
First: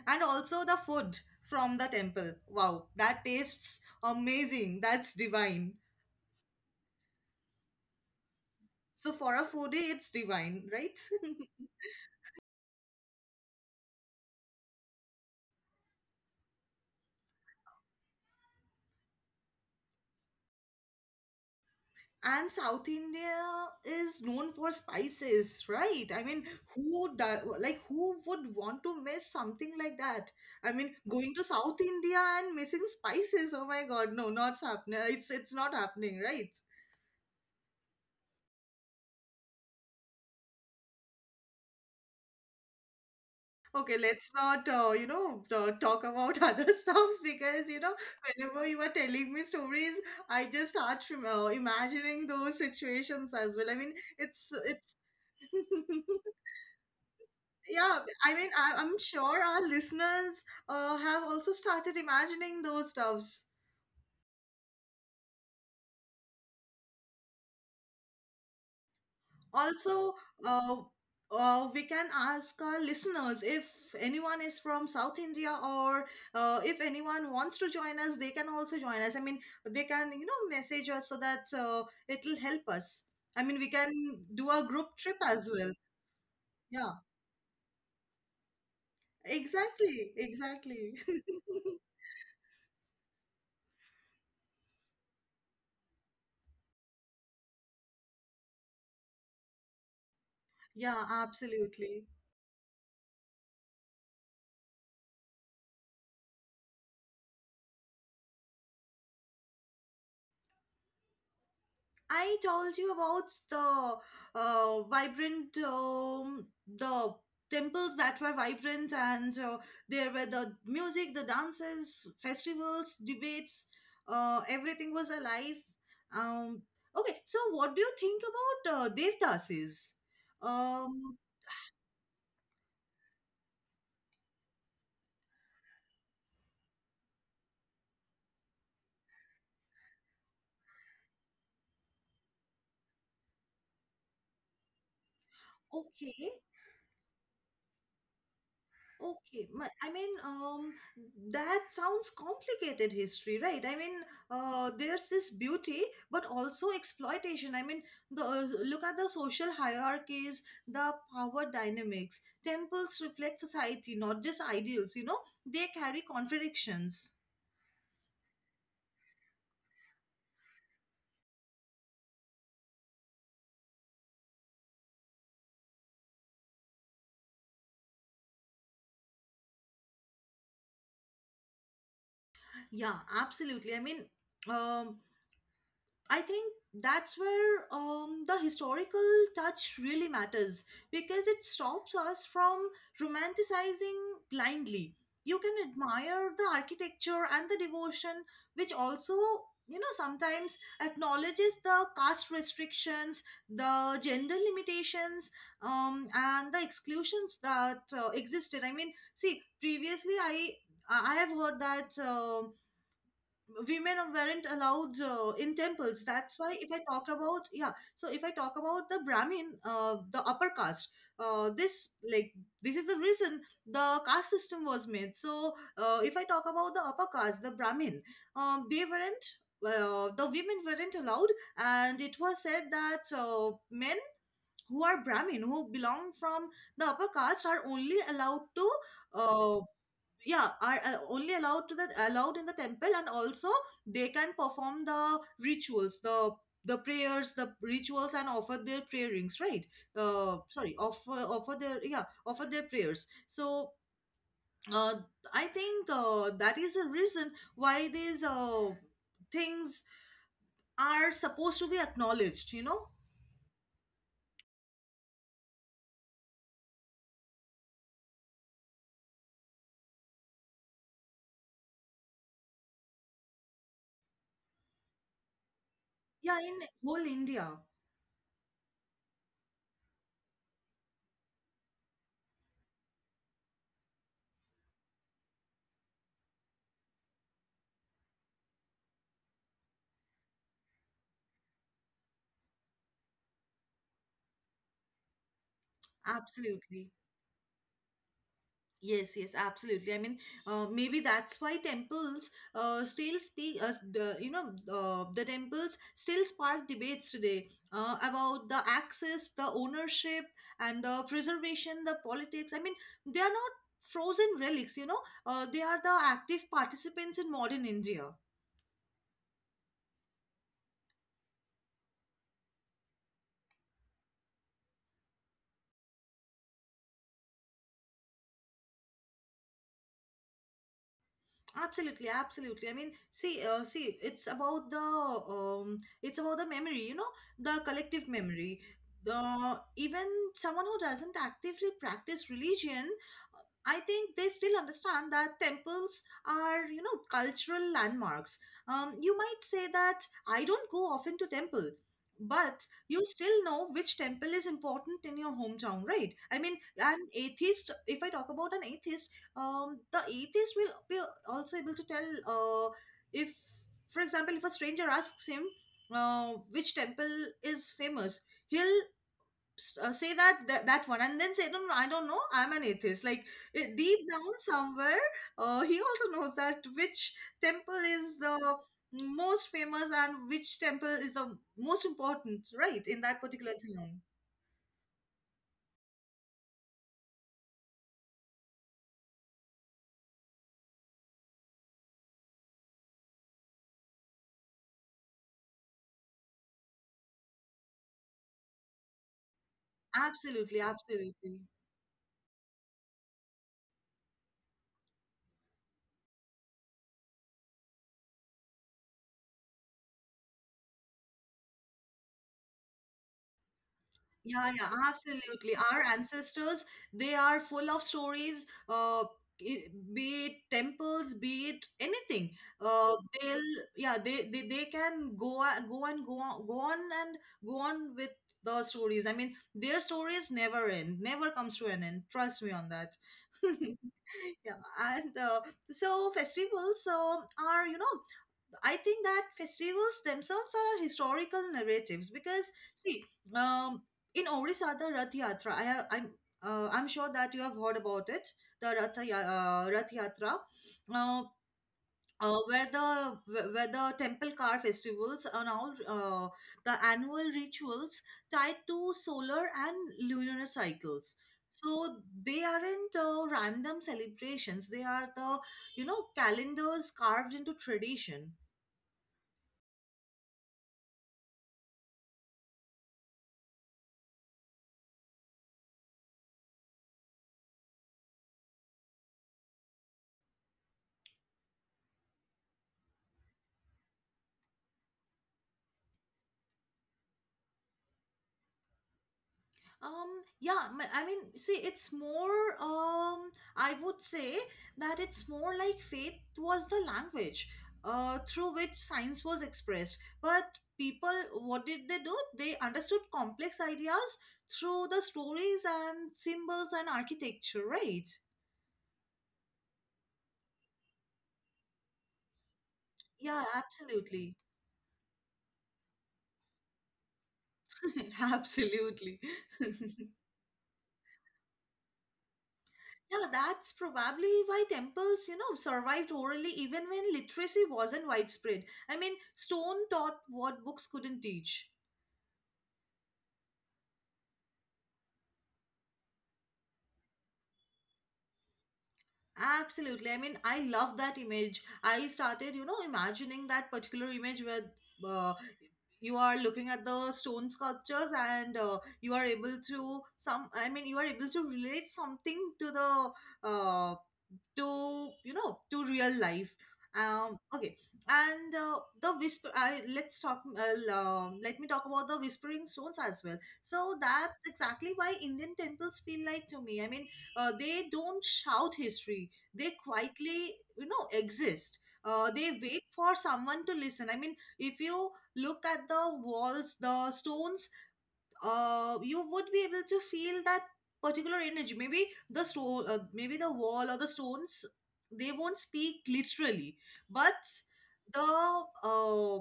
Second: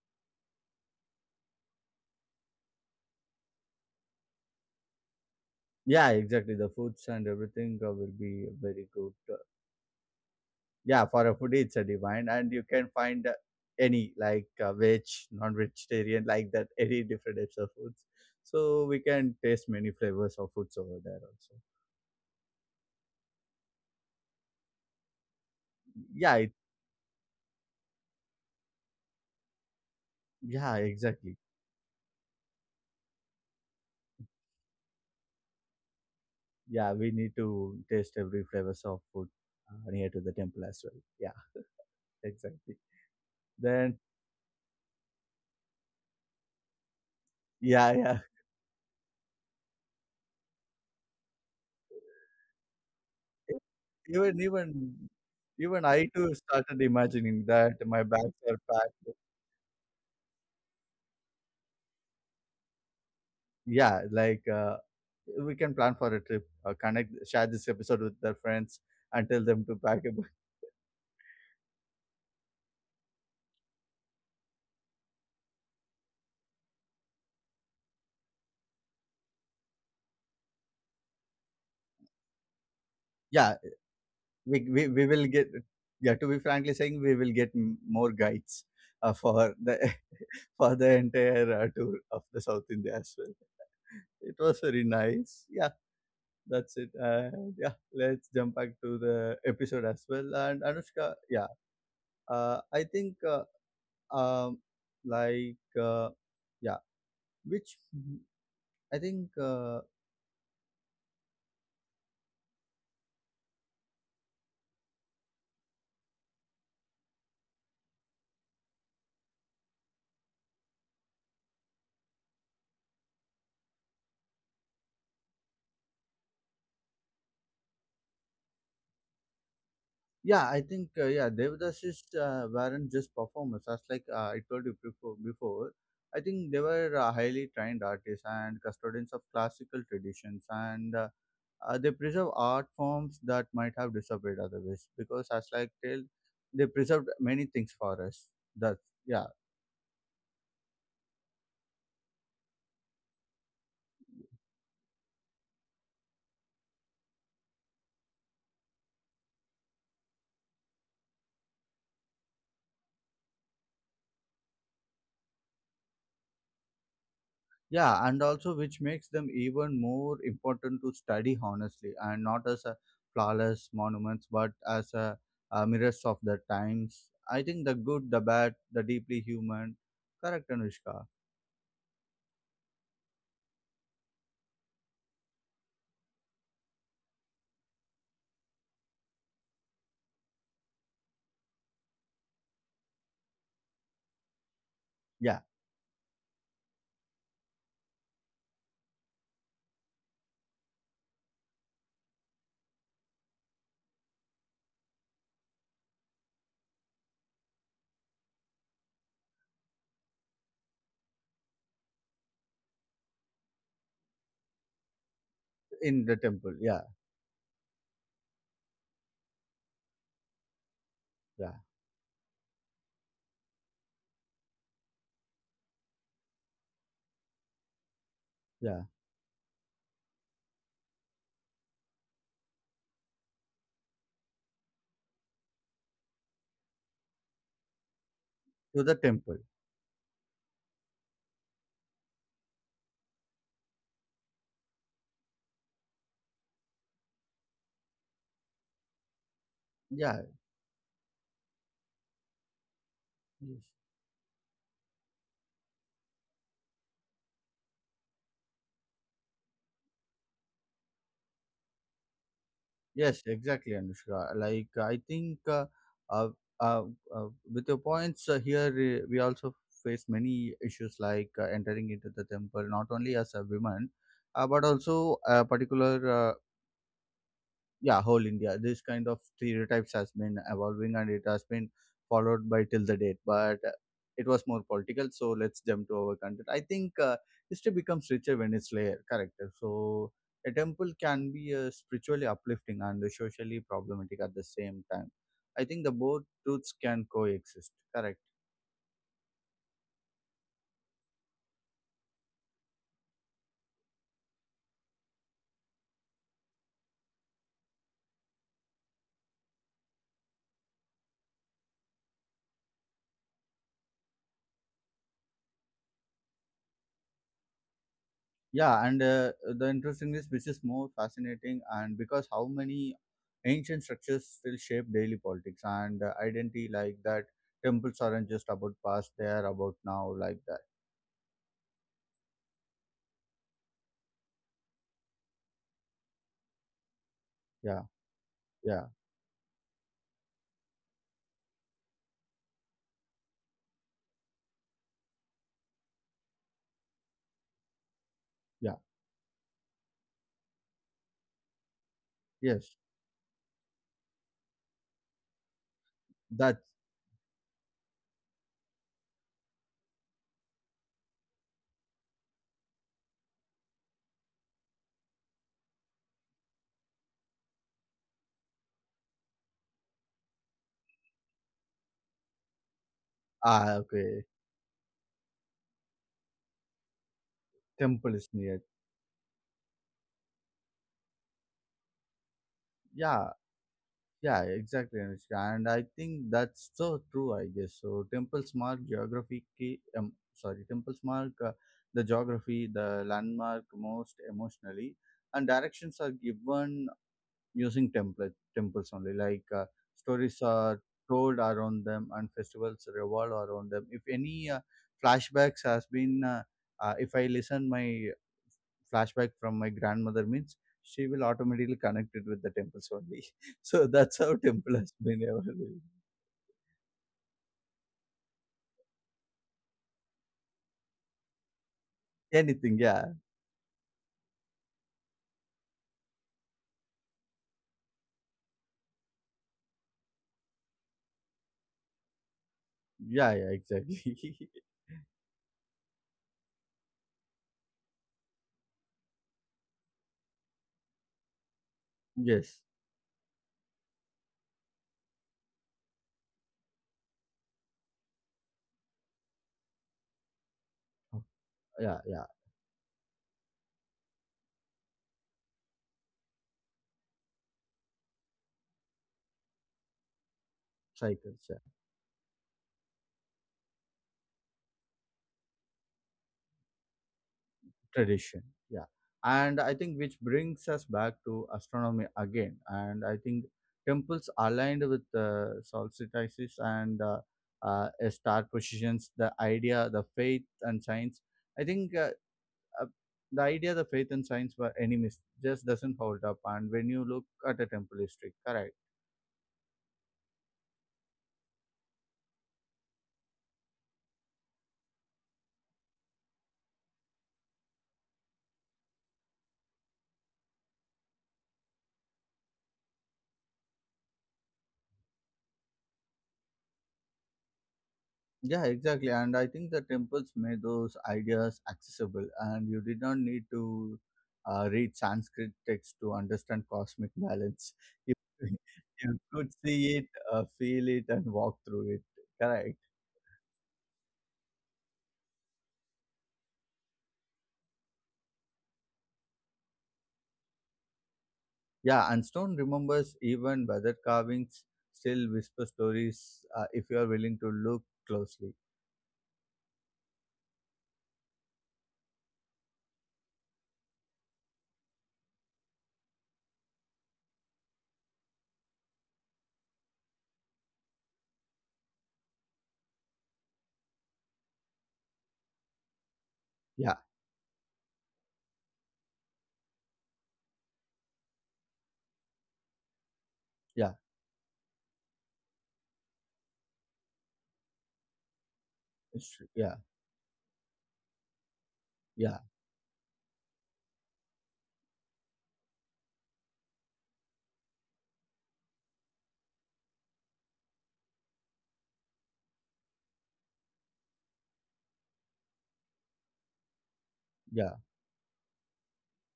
Speaker 2: and also the food from the temple. Wow, that tastes amazing. That's divine.
Speaker 1: yeah, exactly. The foods and everything will be very
Speaker 2: So
Speaker 1: good.
Speaker 2: for a foodie, it's divine, right?
Speaker 1: Yeah, for a foodie, it's a divine, and you can find any like veg, non-vegetarian, like that, any different types of foods. So we can taste many flavors of foods over there also.
Speaker 2: And South India is known for spices, right? I
Speaker 1: Yeah,
Speaker 2: mean, who do, like who would want to miss something like that? I
Speaker 1: yeah,
Speaker 2: mean, going
Speaker 1: exactly.
Speaker 2: to South India and missing spices. Oh my God, no, not happening. It's not happening, right?
Speaker 1: Yeah, we need to taste every flavors of food near to the temple as well. Yeah, exactly. Then
Speaker 2: Okay, let's not talk about other stuffs because
Speaker 1: yeah, yeah.
Speaker 2: whenever you are telling me stories, I just start from imagining those situations as well. I mean,
Speaker 1: Even
Speaker 2: it's
Speaker 1: even even I too started imagining that
Speaker 2: Yeah,
Speaker 1: my
Speaker 2: I
Speaker 1: bags
Speaker 2: mean,
Speaker 1: are
Speaker 2: I'm
Speaker 1: packed.
Speaker 2: sure our listeners have also started imagining those stuffs.
Speaker 1: Yeah, like we can plan for a trip, connect, share this episode with their friends and tell them to pack
Speaker 2: Also,
Speaker 1: it.
Speaker 2: uh, we can ask our listeners if anyone is from South India or if anyone wants to join us, they can also join us. I mean, they can, message us so that it'll help us. I
Speaker 1: Yeah,
Speaker 2: mean, we can do a
Speaker 1: we, we,
Speaker 2: group
Speaker 1: we
Speaker 2: trip
Speaker 1: will
Speaker 2: as
Speaker 1: get,
Speaker 2: well.
Speaker 1: yeah, to be frankly
Speaker 2: Yeah,
Speaker 1: saying, we will get more guides for the
Speaker 2: exactly,
Speaker 1: for
Speaker 2: exactly.
Speaker 1: the entire tour of the South India as well. It was very nice, yeah. That's it. And yeah, let's jump back to the episode as well. And
Speaker 2: Yeah,
Speaker 1: Anushka, yeah,
Speaker 2: absolutely.
Speaker 1: I think um like yeah which I think.
Speaker 2: I told you about the the temples that were vibrant, and there were the music, the dances, festivals, debates, everything was alive. Um, okay, so what do you think about Devdasis?
Speaker 1: Yeah, I think
Speaker 2: Um,
Speaker 1: yeah, Devadasis weren't just performers. As like I told you before. I think they were highly trained artists and custodians of classical traditions, and they preserve art forms that might have disappeared otherwise. Because as like tell,
Speaker 2: okay,
Speaker 1: they preserved many things for us. That's yeah.
Speaker 2: Okay, I mean, that sounds complicated history, right? I mean, there's this beauty, but also exploitation. I mean, the look at the social hierarchies, the power dynamics. Temples reflect society, not just ideals. You know, they carry contradictions.
Speaker 1: Yeah, and also which makes them even more important to study, honestly, and not as a flawless monuments, but as a mirrors of the times. I think the good, the bad, the deeply human. Correct, Anushka.
Speaker 2: Yeah, absolutely. I mean, um, I think that's where the historical touch really matters because it stops us from romanticizing blindly.
Speaker 1: Yeah,
Speaker 2: You can admire the architecture and the devotion, which also, sometimes acknowledges the caste restrictions, the gender limitations, and the exclusions that existed. I mean, see, previously I have heard that, women weren't allowed in temples.
Speaker 1: in the
Speaker 2: That's
Speaker 1: temple.
Speaker 2: why, if I
Speaker 1: Yeah,
Speaker 2: talk about yeah, so if I talk about the brahmin, the upper caste. uh,
Speaker 1: yeah,
Speaker 2: this like this is the reason the caste system was made. So if I talk about the upper caste, the brahmin, um, they
Speaker 1: yeah.
Speaker 2: weren't the women weren't allowed, and it was said that men who are brahmin, who belong from the upper caste, are only allowed to,
Speaker 1: To the temple.
Speaker 2: uh, yeah, are only allowed to, the allowed in the temple. And also, they can perform the rituals, the prayers, the rituals, and offer their prayerings, right?
Speaker 1: Yeah.
Speaker 2: Sorry Offer their, yeah, offer their prayers.
Speaker 1: Yes.
Speaker 2: So uh I think that is the reason why these things are supposed to be acknowledged, you know.
Speaker 1: Yes, exactly, Anushka. Like I think uh, uh, uh, with your points here, we also face many issues, like entering into the temple, not only as a woman, but also a particular
Speaker 2: Yeah, in whole India,
Speaker 1: yeah, whole India, this kind of stereotypes has been evolving, and it has been followed by till the date. But it was more political. So let's jump to our content. I think history becomes richer when it's layered, correct. So a temple can be spiritually uplifting and socially problematic at the same time. I think the both truths
Speaker 2: absolutely.
Speaker 1: can coexist, correct.
Speaker 2: Yes, yes, absolutely. I mean, maybe that's why temples still speak, the temples still spark debates today about the access, the ownership, and the preservation, the politics. I mean, they are not frozen relics, they are the active participants in modern India.
Speaker 1: Yeah, and the interesting is which is more fascinating, and because how many ancient structures still shape daily politics and identity, like that. Temples aren't just about past; they are about now, like that.
Speaker 2: Absolutely, absolutely. I mean, see, it's about the, it's about the memory, the
Speaker 1: Yeah,
Speaker 2: collective memory.
Speaker 1: yeah,
Speaker 2: The even someone who doesn't actively practice religion, uh, I think they still understand that temples are, cultural landmarks.
Speaker 1: yeah.
Speaker 2: You might say that I don't go often to temple, but
Speaker 1: Yes,
Speaker 2: you still know which temple is important in your hometown, right? I mean,
Speaker 1: that's
Speaker 2: an atheist, if I talk about an atheist, the atheist will be also able to tell, if, for example, if a stranger asks him which temple is famous, he'll, say that, that one, and then say no, no no, I don't know, I'm an atheist, like deep down
Speaker 1: okay.
Speaker 2: somewhere he also knows that which temple
Speaker 1: Temple
Speaker 2: is
Speaker 1: is
Speaker 2: the
Speaker 1: near.
Speaker 2: most famous and which temple is the most important, right, in that
Speaker 1: Yeah.
Speaker 2: particular town.
Speaker 1: Yeah, exactly, Anushka. And I think that's so true, I guess. So temples mark geography, key, sorry, temples mark the geography, the landmark most emotionally, and directions are given using template temples only. Like stories
Speaker 2: Absolutely,
Speaker 1: are
Speaker 2: absolutely.
Speaker 1: told around them, and festivals revolve around them. If any flashbacks has been, if I listen my flashback from my grandmother means she will automatically connect it with the temples only. So that's how
Speaker 2: Yeah, yeah,
Speaker 1: temple has been
Speaker 2: absolutely. Our
Speaker 1: evolving.
Speaker 2: ancestors, they are full of stories, i- be it temples, be it anything.
Speaker 1: Anything,
Speaker 2: Uh,
Speaker 1: yeah.
Speaker 2: they'll, yeah, they can go, go and go on, go on and go on with the stories. I mean, their stories never end, never comes to an end. Trust me on that.
Speaker 1: Yeah, yeah, exactly.
Speaker 2: Yeah, and so festivals are, I think that festivals themselves are historical narratives because
Speaker 1: Yes.
Speaker 2: see, um, in Orissa the Rath Yatra, I'm sure that you have heard about it, Rath Yatra, uh,
Speaker 1: Oh, yeah, yeah.
Speaker 2: where the temple car festivals, and all, the annual rituals tied to solar and lunar cycles.
Speaker 1: Cycles, yeah.
Speaker 2: So they aren't random celebrations; they are, the calendars carved into tradition.
Speaker 1: Tradition. Yeah. And I think which brings us back to astronomy again. And I think temples aligned with the solstices and star positions, the idea, the faith and science. I think uh, the idea, the faith and science were enemies just doesn't hold up, and when you look at a temple history, correct.
Speaker 2: Yeah, I mean, see, it's more, I would say that it's more like faith was the language through which science was expressed. But people, what did they do? They understood complex ideas through the stories and symbols and architecture, right?
Speaker 1: Yeah, exactly. And I think the temples made those ideas accessible, and you did not need
Speaker 2: Yeah,
Speaker 1: to
Speaker 2: absolutely.
Speaker 1: read Sanskrit text to understand cosmic balance. you,
Speaker 2: Absolutely.
Speaker 1: you could see it, feel it and walk through it, correct.
Speaker 2: Yeah, that's probably why temples, survived orally even when literacy wasn't widespread. I mean, stone taught what books couldn't teach.
Speaker 1: Yeah, and stone remembers, even weather carvings still whisper stories if you are willing to look closely.
Speaker 2: Absolutely. I mean, I love that image. I started, imagining that particular image where uh, you are looking at the stone sculptures, and you are able to some. I mean, you are able to relate something to the uh, to you know to real life.
Speaker 1: Yeah,
Speaker 2: Okay, and the whisper. I let's talk. Let me talk about the whispering stones as well. So
Speaker 1: yeah,
Speaker 2: that's exactly why Indian temples feel like to me. I mean, they don't shout history,
Speaker 1: it's true.
Speaker 2: they
Speaker 1: Yeah,
Speaker 2: quietly, exist.
Speaker 1: yeah.
Speaker 2: They wait for someone to listen. I mean, if you look at the walls, the stones, you would be able to feel that particular energy. Maybe the stone, maybe the wall, or the stones, they won't speak literally, but
Speaker 1: Yeah,
Speaker 2: the uh,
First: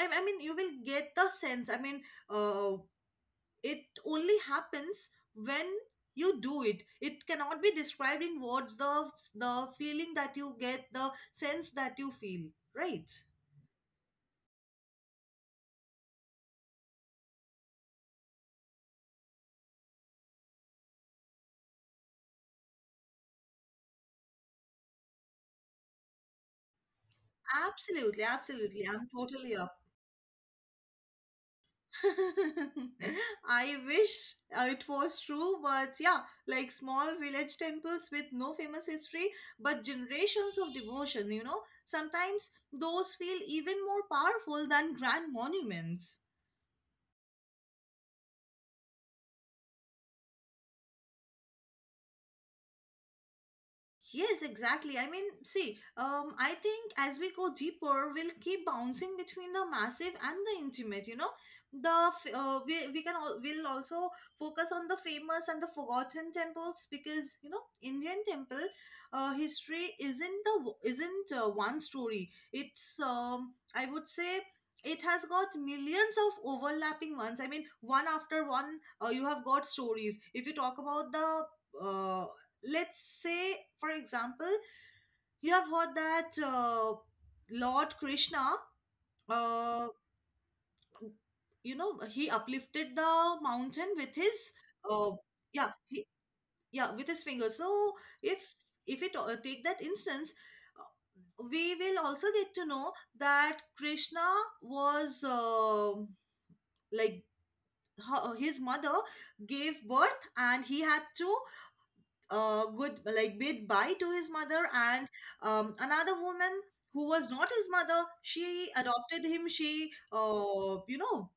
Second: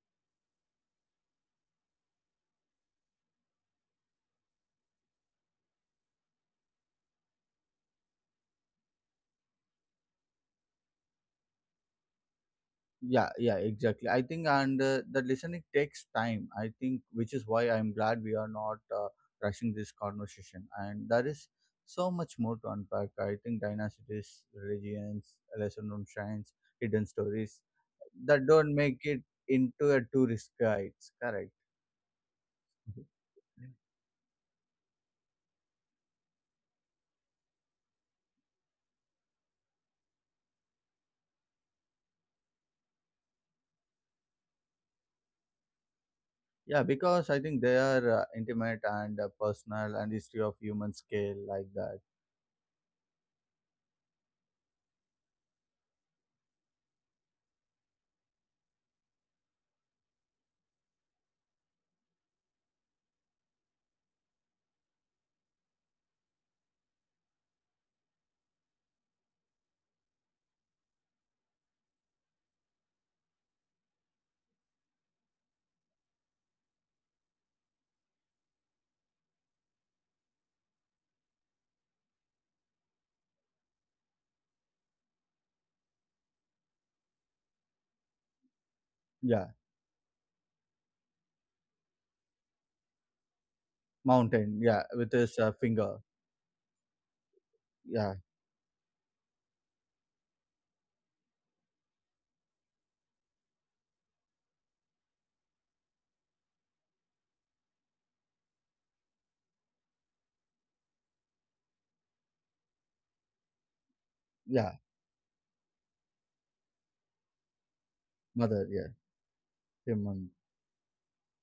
Speaker 2: I mean, you will get the sense. I mean, uh, it only happens when you do it. It cannot be described in words, the feeling that you get, the sense that you feel, right?
Speaker 1: yeah, yeah, exactly. I think, and the listening takes time. I think, which is why I'm glad we are not rushing this conversation. And there is so much more to unpack. I think dynasties, religions, lesser known shrines, hidden stories
Speaker 2: Absolutely,
Speaker 1: that don't
Speaker 2: absolutely.
Speaker 1: make
Speaker 2: I'm
Speaker 1: it
Speaker 2: totally up.
Speaker 1: into a tourist guide. Correct. Mhm.
Speaker 2: I wish it was true, but yeah, like small village temples with no famous history, but generations of devotion, you know, sometimes those feel even more powerful than grand monuments.
Speaker 1: Yeah, because I think they are intimate and personal, and history of human scale, like that.
Speaker 2: Yes, exactly. I mean, see, I think as we go deeper, we'll keep bouncing between the massive and the intimate. You know, the f- we can all, we'll also focus on the famous and the forgotten temples, because Indian temple history isn't one story. It's, I would say. It has got millions of overlapping ones. I mean, one after one, you have got stories. If you talk about the, uh, let's say for example, you have heard that, Lord Krishna,
Speaker 1: Yeah,
Speaker 2: uh, he uplifted the mountain with his,
Speaker 1: mountain. Yeah, with
Speaker 2: uh,
Speaker 1: his
Speaker 2: yeah,
Speaker 1: finger.
Speaker 2: yeah, with his finger. So
Speaker 1: Yeah,
Speaker 2: if if it take that instance, we will also get to know that Krishna was, like his mother gave birth, and he had to, good like bid bye to his mother,
Speaker 1: yeah.
Speaker 2: and another woman who was not his mother,
Speaker 1: Mother,
Speaker 2: she
Speaker 1: yeah.
Speaker 2: adopted him, she,
Speaker 1: Timon.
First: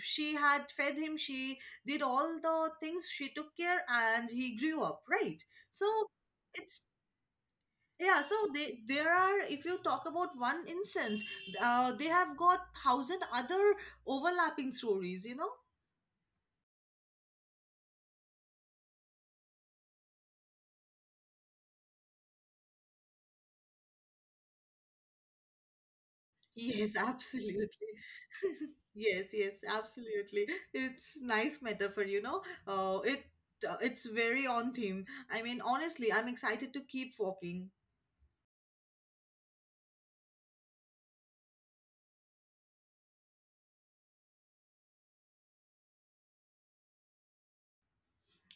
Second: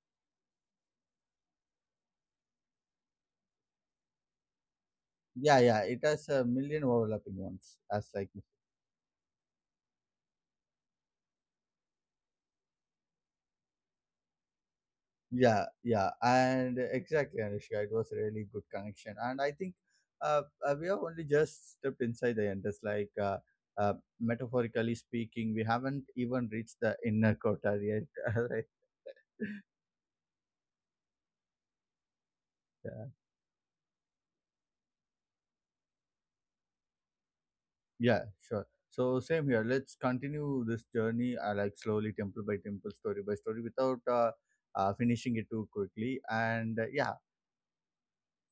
Speaker 2: she had fed him, she did all the things, she took care, and he grew up, right.
Speaker 1: Yeah, yeah,
Speaker 2: So
Speaker 1: it has a million
Speaker 2: it's
Speaker 1: overlapping ones. As
Speaker 2: yeah,
Speaker 1: like,
Speaker 2: so they there are, if you talk about one instance, they have got thousand other overlapping stories.
Speaker 1: yeah, yeah, and exactly, Anushka, it was a really good connection, and I think we have only just stepped inside the end. It's like, uh, metaphorically speaking, we haven't even reached
Speaker 2: Yes,
Speaker 1: the inner
Speaker 2: absolutely.
Speaker 1: quarter yet. Right?
Speaker 2: Yes, yes, absolutely. It's nice metaphor, you know. Uh,
Speaker 1: Yeah,
Speaker 2: it it's very on theme. I mean, honestly, I'm excited to keep walking.
Speaker 1: yeah, sure. So same here. Let's continue this journey, like slowly, temple by temple, story by story, without finishing it too quickly. And yeah.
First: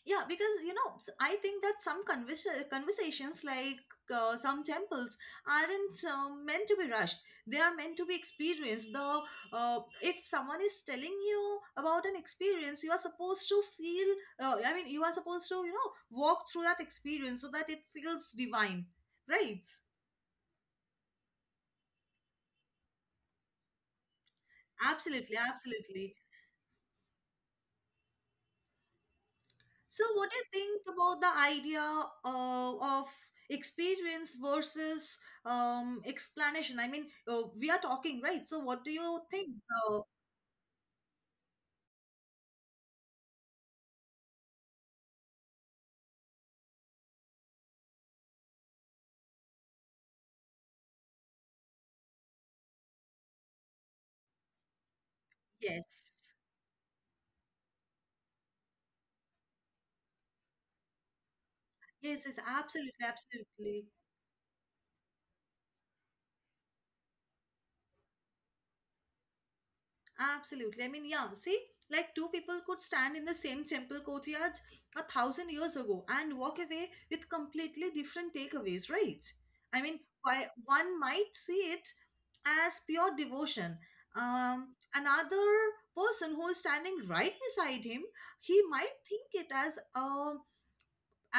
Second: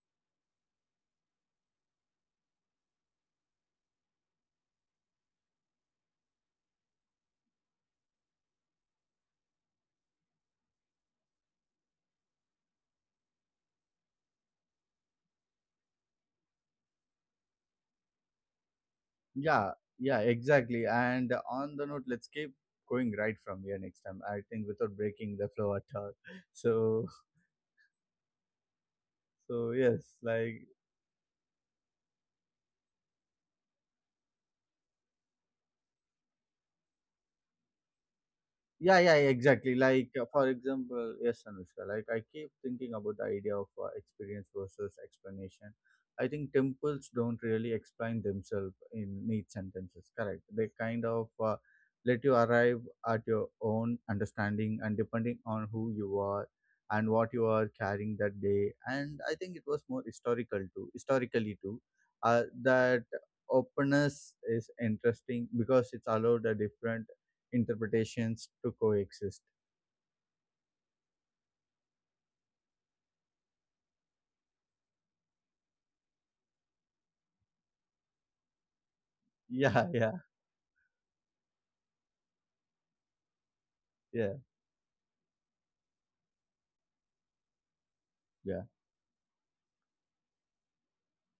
Speaker 2: Yeah, because, I think that some conversations, like, some temples aren't meant to be rushed. They are meant to be experienced. The If someone is telling you about an experience, you are supposed to feel. I mean, you are supposed to, walk through that experience so that it feels divine, right?
Speaker 1: Yeah, yeah, exactly. And on the note, let's keep going right from here next time. I think without breaking
Speaker 2: Absolutely,
Speaker 1: the flow at all.
Speaker 2: absolutely.
Speaker 1: So, so,
Speaker 2: So,
Speaker 1: yes,
Speaker 2: what do you
Speaker 1: like.
Speaker 2: think about the idea, uh, of experience versus, explanation? I mean, we are talking, right? So, what do
Speaker 1: Yeah, yeah,
Speaker 2: you
Speaker 1: yeah,
Speaker 2: think?
Speaker 1: exactly.
Speaker 2: Uh,
Speaker 1: Like for example, yes, Anushka. Like I keep thinking about the idea of experience versus explanation. I think temples don't really explain themselves in neat sentences. Correct. They kind of let you arrive at your own understanding, and depending on who
Speaker 2: yes,
Speaker 1: you are and what you are carrying that day. And I think it was more historical too. Historically too,
Speaker 2: yes, yes, absolutely,
Speaker 1: that
Speaker 2: absolutely.
Speaker 1: openness is interesting because it's allowed a different interpretations to coexist.
Speaker 2: Absolutely. I mean, yeah, see, like two people could stand in the same temple courtyard 1,000 years ago and walk away with completely different takeaways, right? I
Speaker 1: Yeah,
Speaker 2: mean,
Speaker 1: yeah,
Speaker 2: why one might see it as pure devotion.
Speaker 1: yeah,
Speaker 2: Another person who is standing right beside him, he
Speaker 1: yeah.
Speaker 2: might think it as a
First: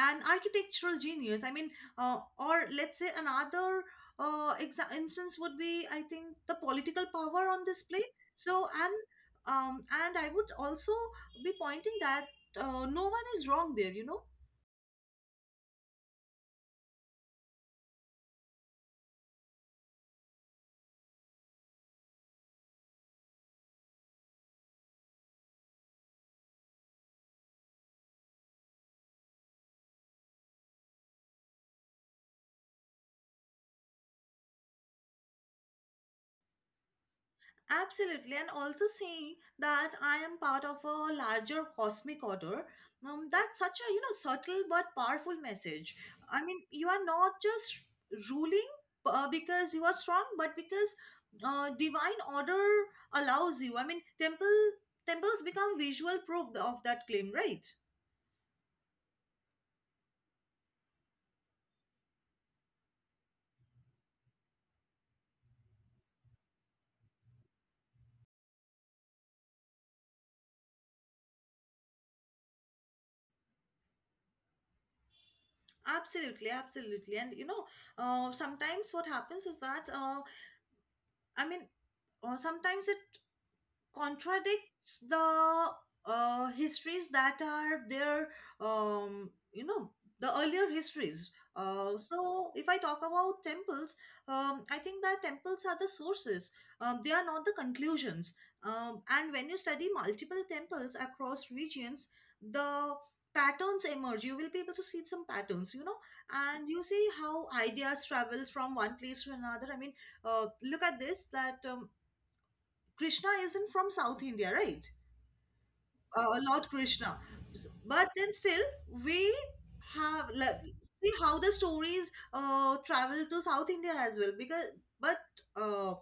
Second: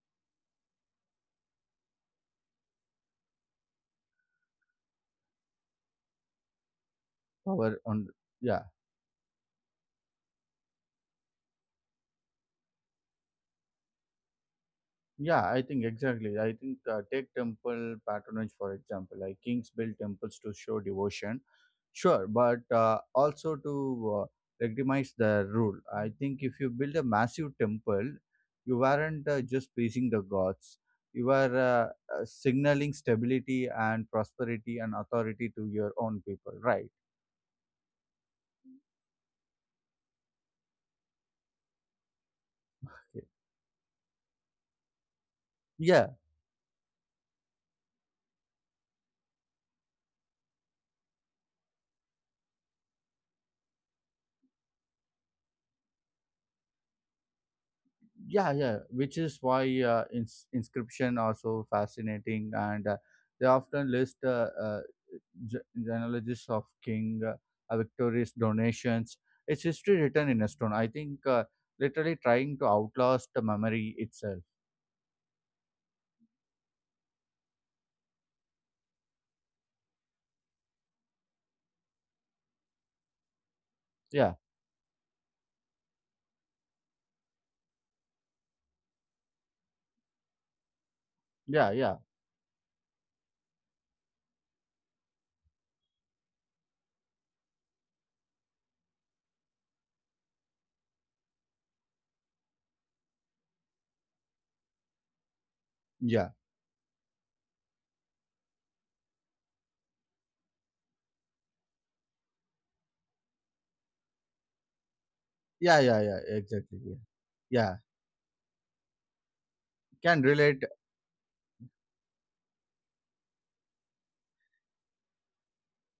Speaker 2: an architectural genius. I mean, or let's say another, instance would be, I think, the political power on
Speaker 1: Power
Speaker 2: display.
Speaker 1: on. Yeah,
Speaker 2: So, and I would also be pointing that, no one is wrong there, you know.
Speaker 1: yeah, I think exactly. I think take temple patronage, for example. Like kings built temples to show devotion, sure, but also to uh, recognize the rule. I think if you build a massive temple, you weren't just pleasing the gods, you are signaling stability and prosperity and authority to your own people, right?
Speaker 2: Absolutely, and also saying that I am part of a larger cosmic order. That's such a, subtle but powerful message.
Speaker 1: Yeah,
Speaker 2: I mean, you are not just ruling because you are strong, but because divine order allows you. I mean, temples become visual proof of that claim, right?
Speaker 1: yeah, yeah, which is why inscription are so fascinating, and they often list genealogies of king, victorious donations. It's history written in a stone. I think literally trying to outlast the memory itself.
Speaker 2: Absolutely, absolutely. And you know, sometimes what happens is that I mean, or sometimes it
Speaker 1: Yeah,
Speaker 2: contradicts the histories that are there. Um, you know, the earlier histories.
Speaker 1: yeah, yeah,
Speaker 2: So if I talk about temples, I think that temples are the sources. They are not the conclusions. And when you study multiple temples across regions, the patterns emerge. You will be able to see some patterns, you know,
Speaker 1: yeah,
Speaker 2: and you see how ideas travel from one place to another. Look at this that Krishna isn't from South India, right?
Speaker 1: yeah, yeah, yeah,
Speaker 2: Lord
Speaker 1: exactly, yeah,
Speaker 2: Krishna.
Speaker 1: yeah,
Speaker 2: But then still, we
Speaker 1: can
Speaker 2: have, like,
Speaker 1: relate,
Speaker 2: see how the stories travel to South India as well. Because but uh,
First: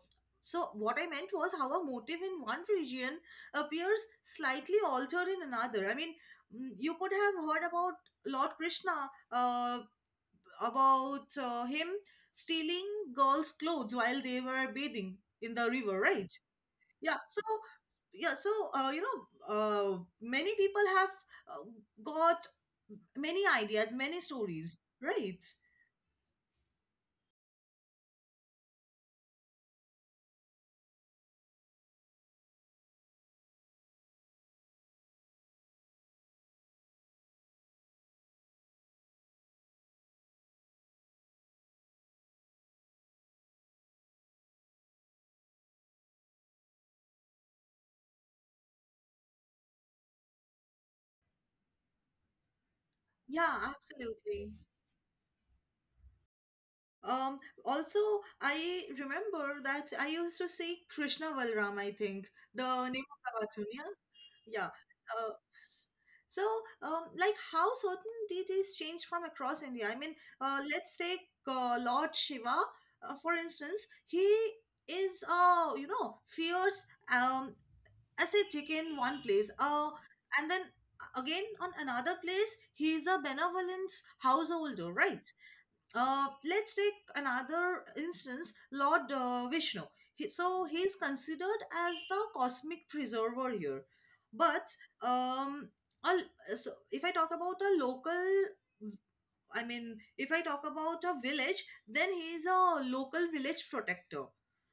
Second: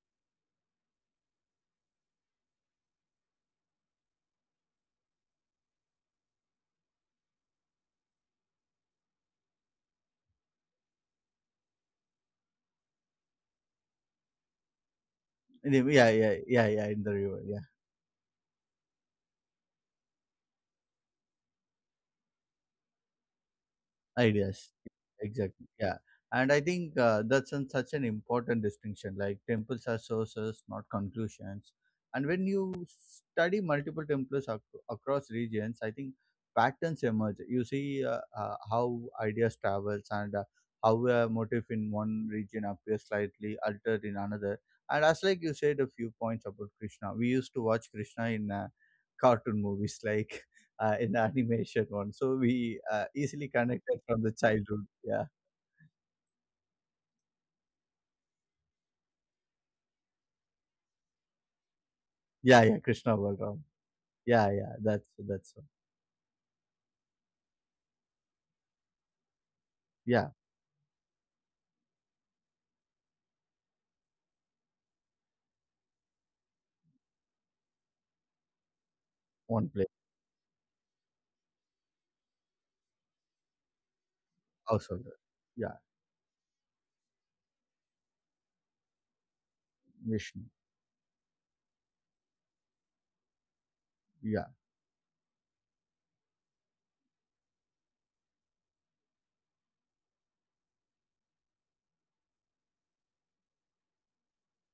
Speaker 2: so what I meant was how a motive in one region appears slightly altered in another. You could have heard about Lord Krishna, about him stealing girls' clothes while they were bathing in the
Speaker 1: yeah,
Speaker 2: river,
Speaker 1: yeah,
Speaker 2: right?
Speaker 1: yeah, yeah, yeah, in the
Speaker 2: Yeah, so
Speaker 1: river, yeah.
Speaker 2: yeah, so many people have uh, got many ideas, many
Speaker 1: Ideas.
Speaker 2: stories, right?
Speaker 1: Exactly. Yeah. And I think that's an, such an important distinction. Like temples are sources, not conclusions. And when you study multiple temples across regions, I think patterns emerge. You see how ideas travels, and how a motif in one region appears slightly altered in another. And as like you said a few points about Krishna, we used to watch Krishna in cartoon movies like in the animation one. So we easily
Speaker 2: Yeah,
Speaker 1: connected from the
Speaker 2: absolutely.
Speaker 1: childhood. Yeah,
Speaker 2: Um also I remember that I used to see Krishna Valram. I think
Speaker 1: yeah, yeah.
Speaker 2: the name
Speaker 1: Krishna
Speaker 2: of the
Speaker 1: Balram.
Speaker 2: cartoon, yeah?
Speaker 1: Yeah, yeah.
Speaker 2: Yeah. Uh,
Speaker 1: That's one.
Speaker 2: s- so, like how certain deities change from across India.
Speaker 1: Yeah.
Speaker 2: Let's take Lord Shiva, for instance. He is, you know, fierce, um, as a chicken one place.
Speaker 1: One place.
Speaker 2: And then again on another place, he's a benevolence householder,
Speaker 1: Householder.
Speaker 2: right?
Speaker 1: Yeah.
Speaker 2: Let's take another instance, Lord Vishnu. He,
Speaker 1: Vishnu.
Speaker 2: so he's considered as the cosmic preserver here.
Speaker 1: Yeah,
Speaker 2: But um, so if I talk about a local, I mean, if I talk about a village, then he's a local village protector.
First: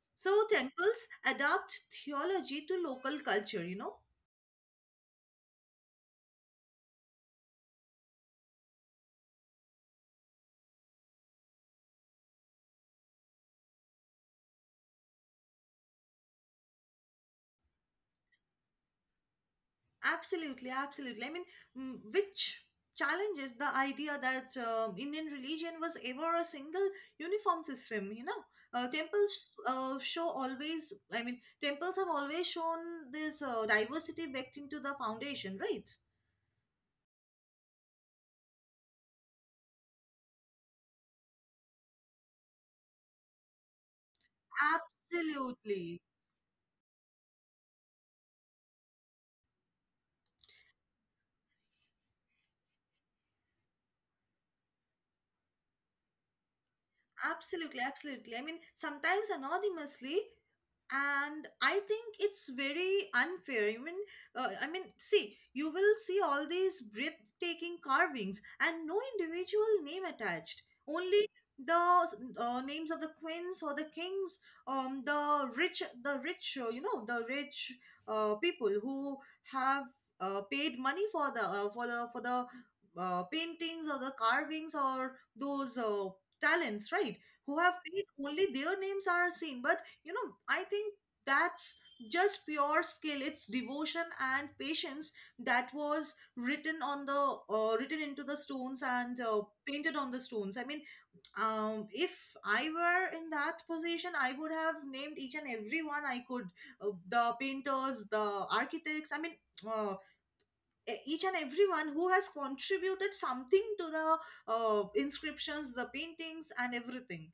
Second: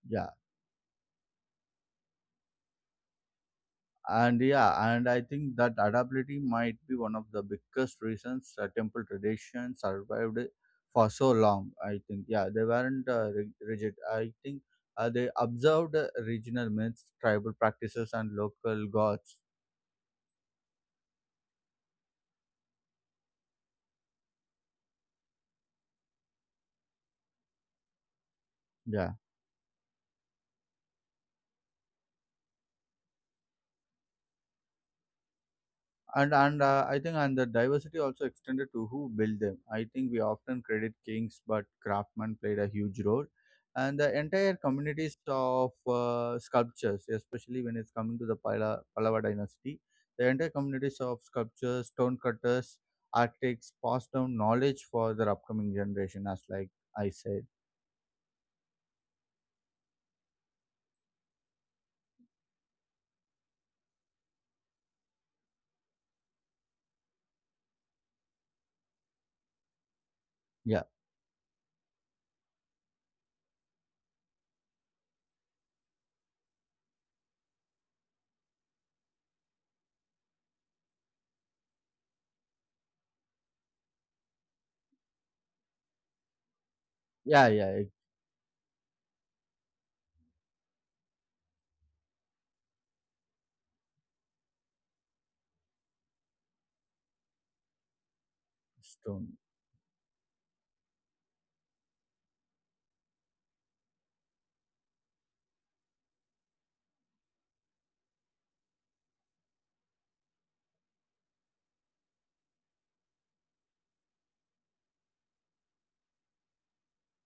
Speaker 1: yeah.
Speaker 2: So temples adapt theology to local culture, you know?
Speaker 1: And yeah, and I think that adaptability might be one of the biggest reasons temple tradition survived for so long. I think yeah, they weren't rigid. I think they observed regional myths, tribal practices, and local gods.
Speaker 2: Absolutely, absolutely. Which challenges the idea that Indian religion was ever a single uniform system, you know?
Speaker 1: Yeah,
Speaker 2: I mean, temples have always shown this diversity baked into the foundation, right?
Speaker 1: and I think and the diversity also extended to who built them. I think we often credit kings, but craftsmen played a huge role, and the entire communities of
Speaker 2: Absolutely.
Speaker 1: sculptures, especially when it's coming to the pallava dynasty, the entire communities of sculptures, stone cutters, architects passed down knowledge for their upcoming generation, as like I said.
Speaker 2: Absolutely, absolutely. I mean, sometimes anonymously, and I think it's very unfair. Even I mean, see, you will see all these breathtaking carvings and no individual name attached.
Speaker 1: Yeah,
Speaker 2: Only the names of the queens or the kings, the rich, the rich people who have paid money for the paintings or the carvings or those. Talents, right?
Speaker 1: yeah,
Speaker 2: Who
Speaker 1: yeah,
Speaker 2: have
Speaker 1: it's
Speaker 2: paid, only their names are seen. But you know, I think that's just pure skill. It's devotion and patience that was written on the written into the stones and
Speaker 1: stone.
Speaker 2: painted on the stones. If I were in that position, I would have named each and every one I could, the painters, the architects. Uh, each and everyone who has contributed something to the inscriptions, the paintings, and everything.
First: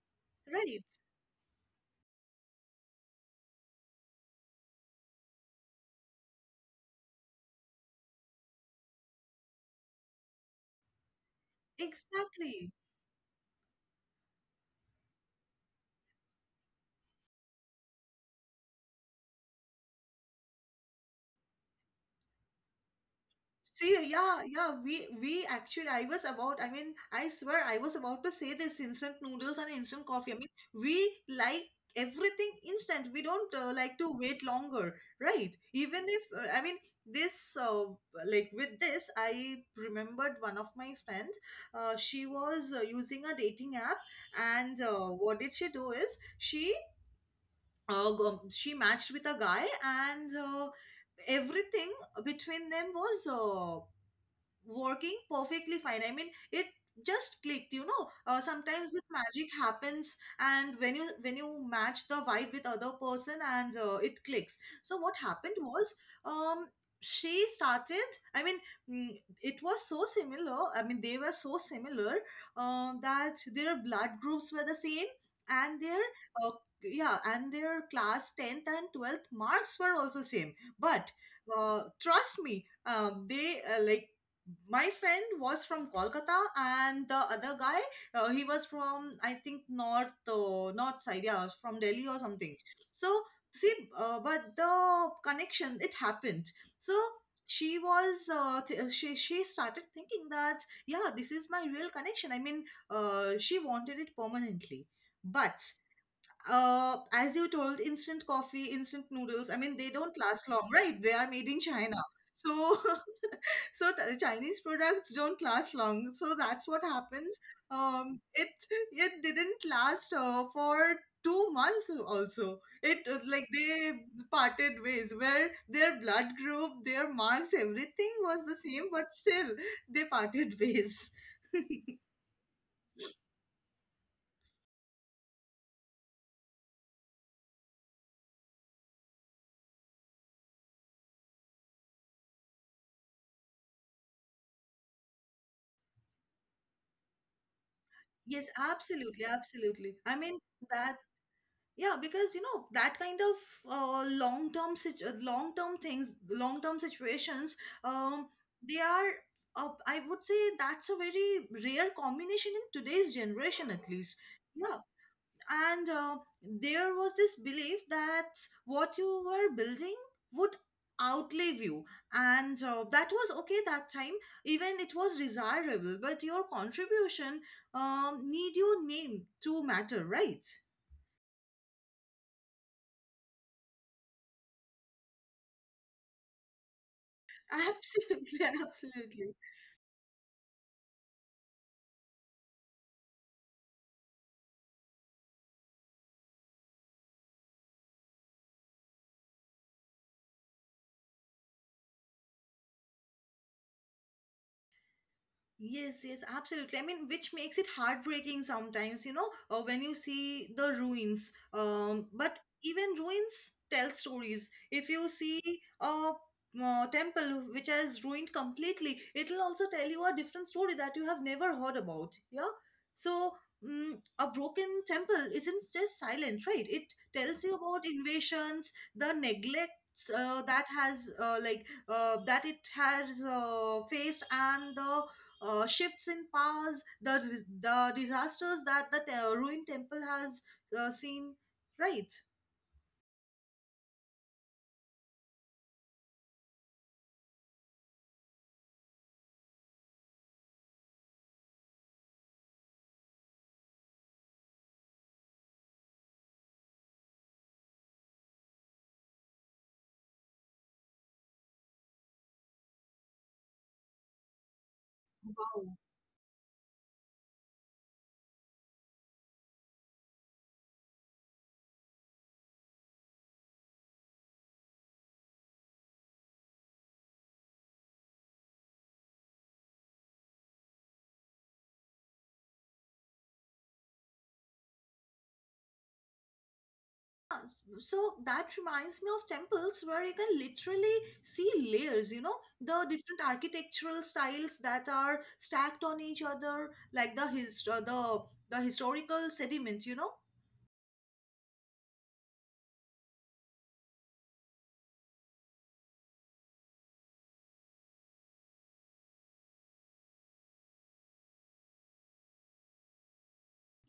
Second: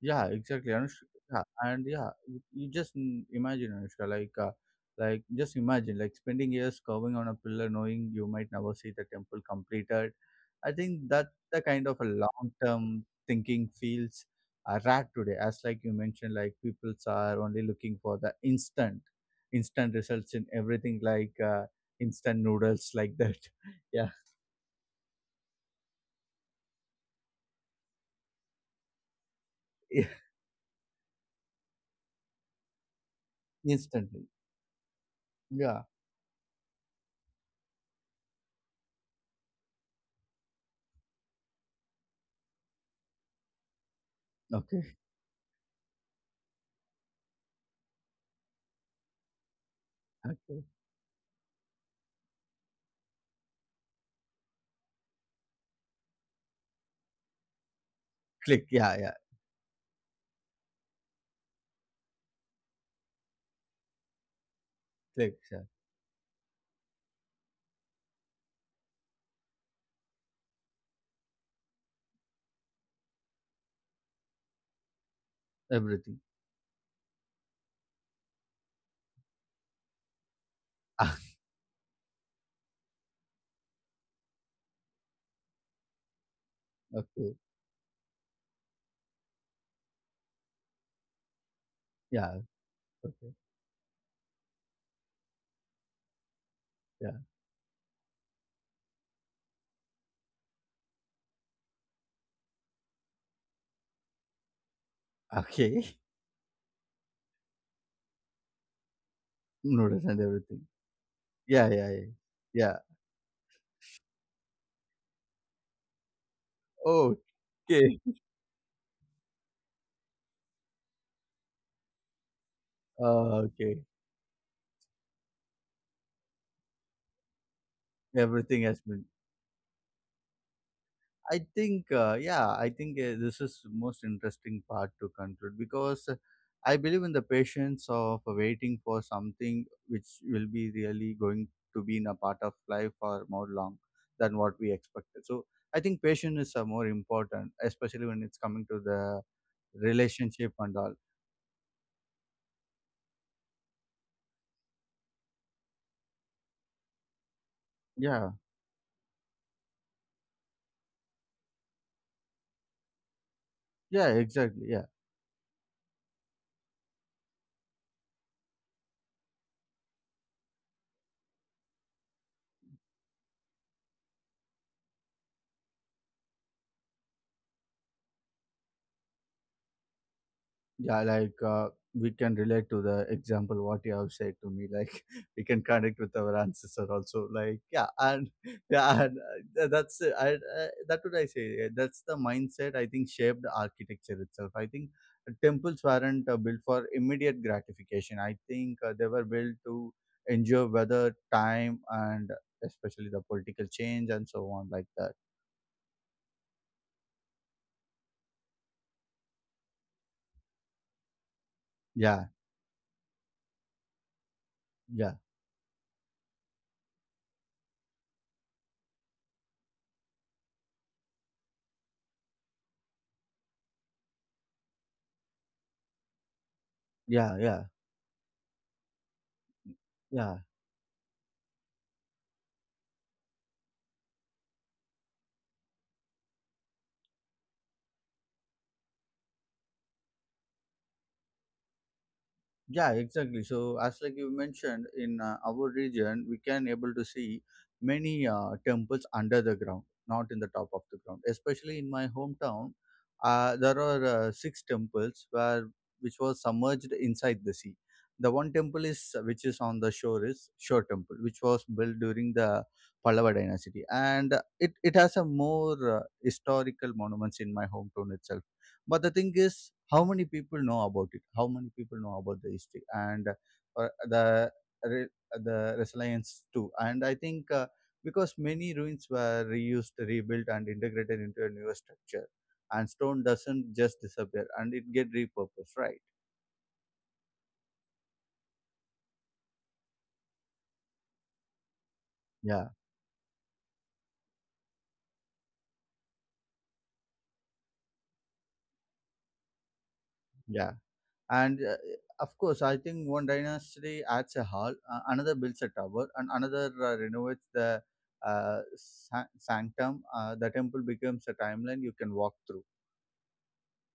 Speaker 1: Yeah, exactly,
Speaker 2: Right.
Speaker 1: Anushka. Yeah, and yeah, you just imagine, Anushka, like just imagine, like spending years carving on a pillar, knowing you might never see the temple completed. I think that the kind of a
Speaker 2: Exactly.
Speaker 1: long-term thinking feels a rat today, as like you mentioned, like people are only looking for the instant results in everything, like instant noodles, like that.
Speaker 2: See,
Speaker 1: Yeah,
Speaker 2: yeah, yeah, we actually, I was about, I mean, I swear I was about to say this, instant noodles and
Speaker 1: yeah,
Speaker 2: instant coffee. I mean, we like everything instant. We don't like to
Speaker 1: instantly.
Speaker 2: wait longer, right?
Speaker 1: Yeah.
Speaker 2: Even if I mean, this like with this, I remembered one of my friends. She was using a dating app, and
Speaker 1: Okay.
Speaker 2: what did she do is she matched with a guy, and
Speaker 1: Okay.
Speaker 2: everything between them was working perfectly fine. I mean, it just clicked, you know.
Speaker 1: Click. Yeah.
Speaker 2: Sometimes
Speaker 1: Yeah.
Speaker 2: this magic happens, and when you match the vibe with other person, and it clicks. So what
Speaker 1: Click. Yeah.
Speaker 2: happened was, um, she started. I mean, mm, it was so similar. I mean, they were so similar, that their blood groups were the same, and their
Speaker 1: Everything.
Speaker 2: uh, yeah, and their class 10th and 12th marks were also same. But trust me, they like, my friend was from Kolkata, and the
Speaker 1: Okay.
Speaker 2: other guy, he was from, I think, north, north side, yeah, from Delhi or
Speaker 1: Yeah.
Speaker 2: something. So
Speaker 1: Okay.
Speaker 2: see, but the connection, it happened. So
Speaker 1: Yeah.
Speaker 2: she was she started thinking that yeah, this is my real connection. I mean, she wanted it permanently, but.
Speaker 1: Okay.
Speaker 2: As you told, instant coffee, instant noodles. I mean, they
Speaker 1: Notice and
Speaker 2: don't
Speaker 1: everything.
Speaker 2: last long, right? They are made
Speaker 1: Yeah.
Speaker 2: in
Speaker 1: Yeah. Yeah.
Speaker 2: China. So
Speaker 1: Yeah.
Speaker 2: so Chinese products don't last long, so that's what
Speaker 1: Oh,
Speaker 2: happens.
Speaker 1: okay.
Speaker 2: Um, it didn't last for 2 months also. It like,
Speaker 1: Okay.
Speaker 2: they parted ways where their blood group, their marks, everything was
Speaker 1: Everything
Speaker 2: the
Speaker 1: has
Speaker 2: same,
Speaker 1: been.
Speaker 2: but still they parted ways.
Speaker 1: I think. Yeah. I think this is most interesting part to conclude, because I believe in the patience of waiting for something which will be really going to be in a part of life for more long than what we expected. So I think patience is more important, especially when it's
Speaker 2: Yes,
Speaker 1: coming to the
Speaker 2: absolutely, absolutely. I mean
Speaker 1: relationship and all.
Speaker 2: that Yeah, because you know that kind of long term things, long term situations, um,
Speaker 1: Yeah.
Speaker 2: they are. I would say that's a very rare combination in today's generation, at
Speaker 1: Yeah,
Speaker 2: least.
Speaker 1: exactly. Yeah.
Speaker 2: Yeah, and there was this belief that what you were building would outlive you, and that was okay that time. Even it was desirable, but your contribution need your name to matter, right?
Speaker 1: Yeah, like we can relate to the example what you have said to me. Like we can connect with our ancestor also. Like yeah, and
Speaker 2: Absolutely,
Speaker 1: yeah, and,
Speaker 2: absolutely.
Speaker 1: that's I, that would I say. That's the mindset I think shaped architecture itself. I think temples weren't built for immediate gratification. I think they were built to endure weather, time, and especially the political change and so on like that.
Speaker 2: Yes, yes, absolutely. I mean, which makes it heartbreaking sometimes, you know, when you see the ruins.
Speaker 1: Yeah,
Speaker 2: But even ruins tell stories. If
Speaker 1: yeah,
Speaker 2: you see a temple which has ruined completely, it will also tell you a different story that you have never heard about. Yeah. So, a broken temple isn't just silent, right? It
Speaker 1: yeah,
Speaker 2: tells
Speaker 1: yeah,
Speaker 2: you about invasions, the neglects.
Speaker 1: yeah.
Speaker 2: Uh, that has uh, like that it has faced, and the shifts in powers, the disasters that ruined temple has seen. Right.
Speaker 1: Yeah, exactly. So as like you mentioned, in our region, we can able to see many temples under the ground, not in the top of the ground. Especially in my hometown, there are 6 temples where which was submerged inside the sea. The one temple is which is on the shore is Shore Temple, which was built during the Pallava dynasty, and it has a more
Speaker 2: Wow.
Speaker 1: historical monuments in my hometown itself. But the thing is, how many people know about it? How many people know about the history and uh, the re- the resilience too? And I think because many ruins were reused, rebuilt, and integrated into a newer structure, and stone doesn't just disappear, and it get repurposed, right?
Speaker 2: So that reminds me of temples where you can literally see layers, you know,
Speaker 1: Yeah,
Speaker 2: the different architectural styles that are stacked on each other, like the historical sediments, you know.
Speaker 1: yeah. And of course, I think one dynasty adds a hall, another builds a tower, and another renovates the sanctum. The temple becomes a timeline you can walk through.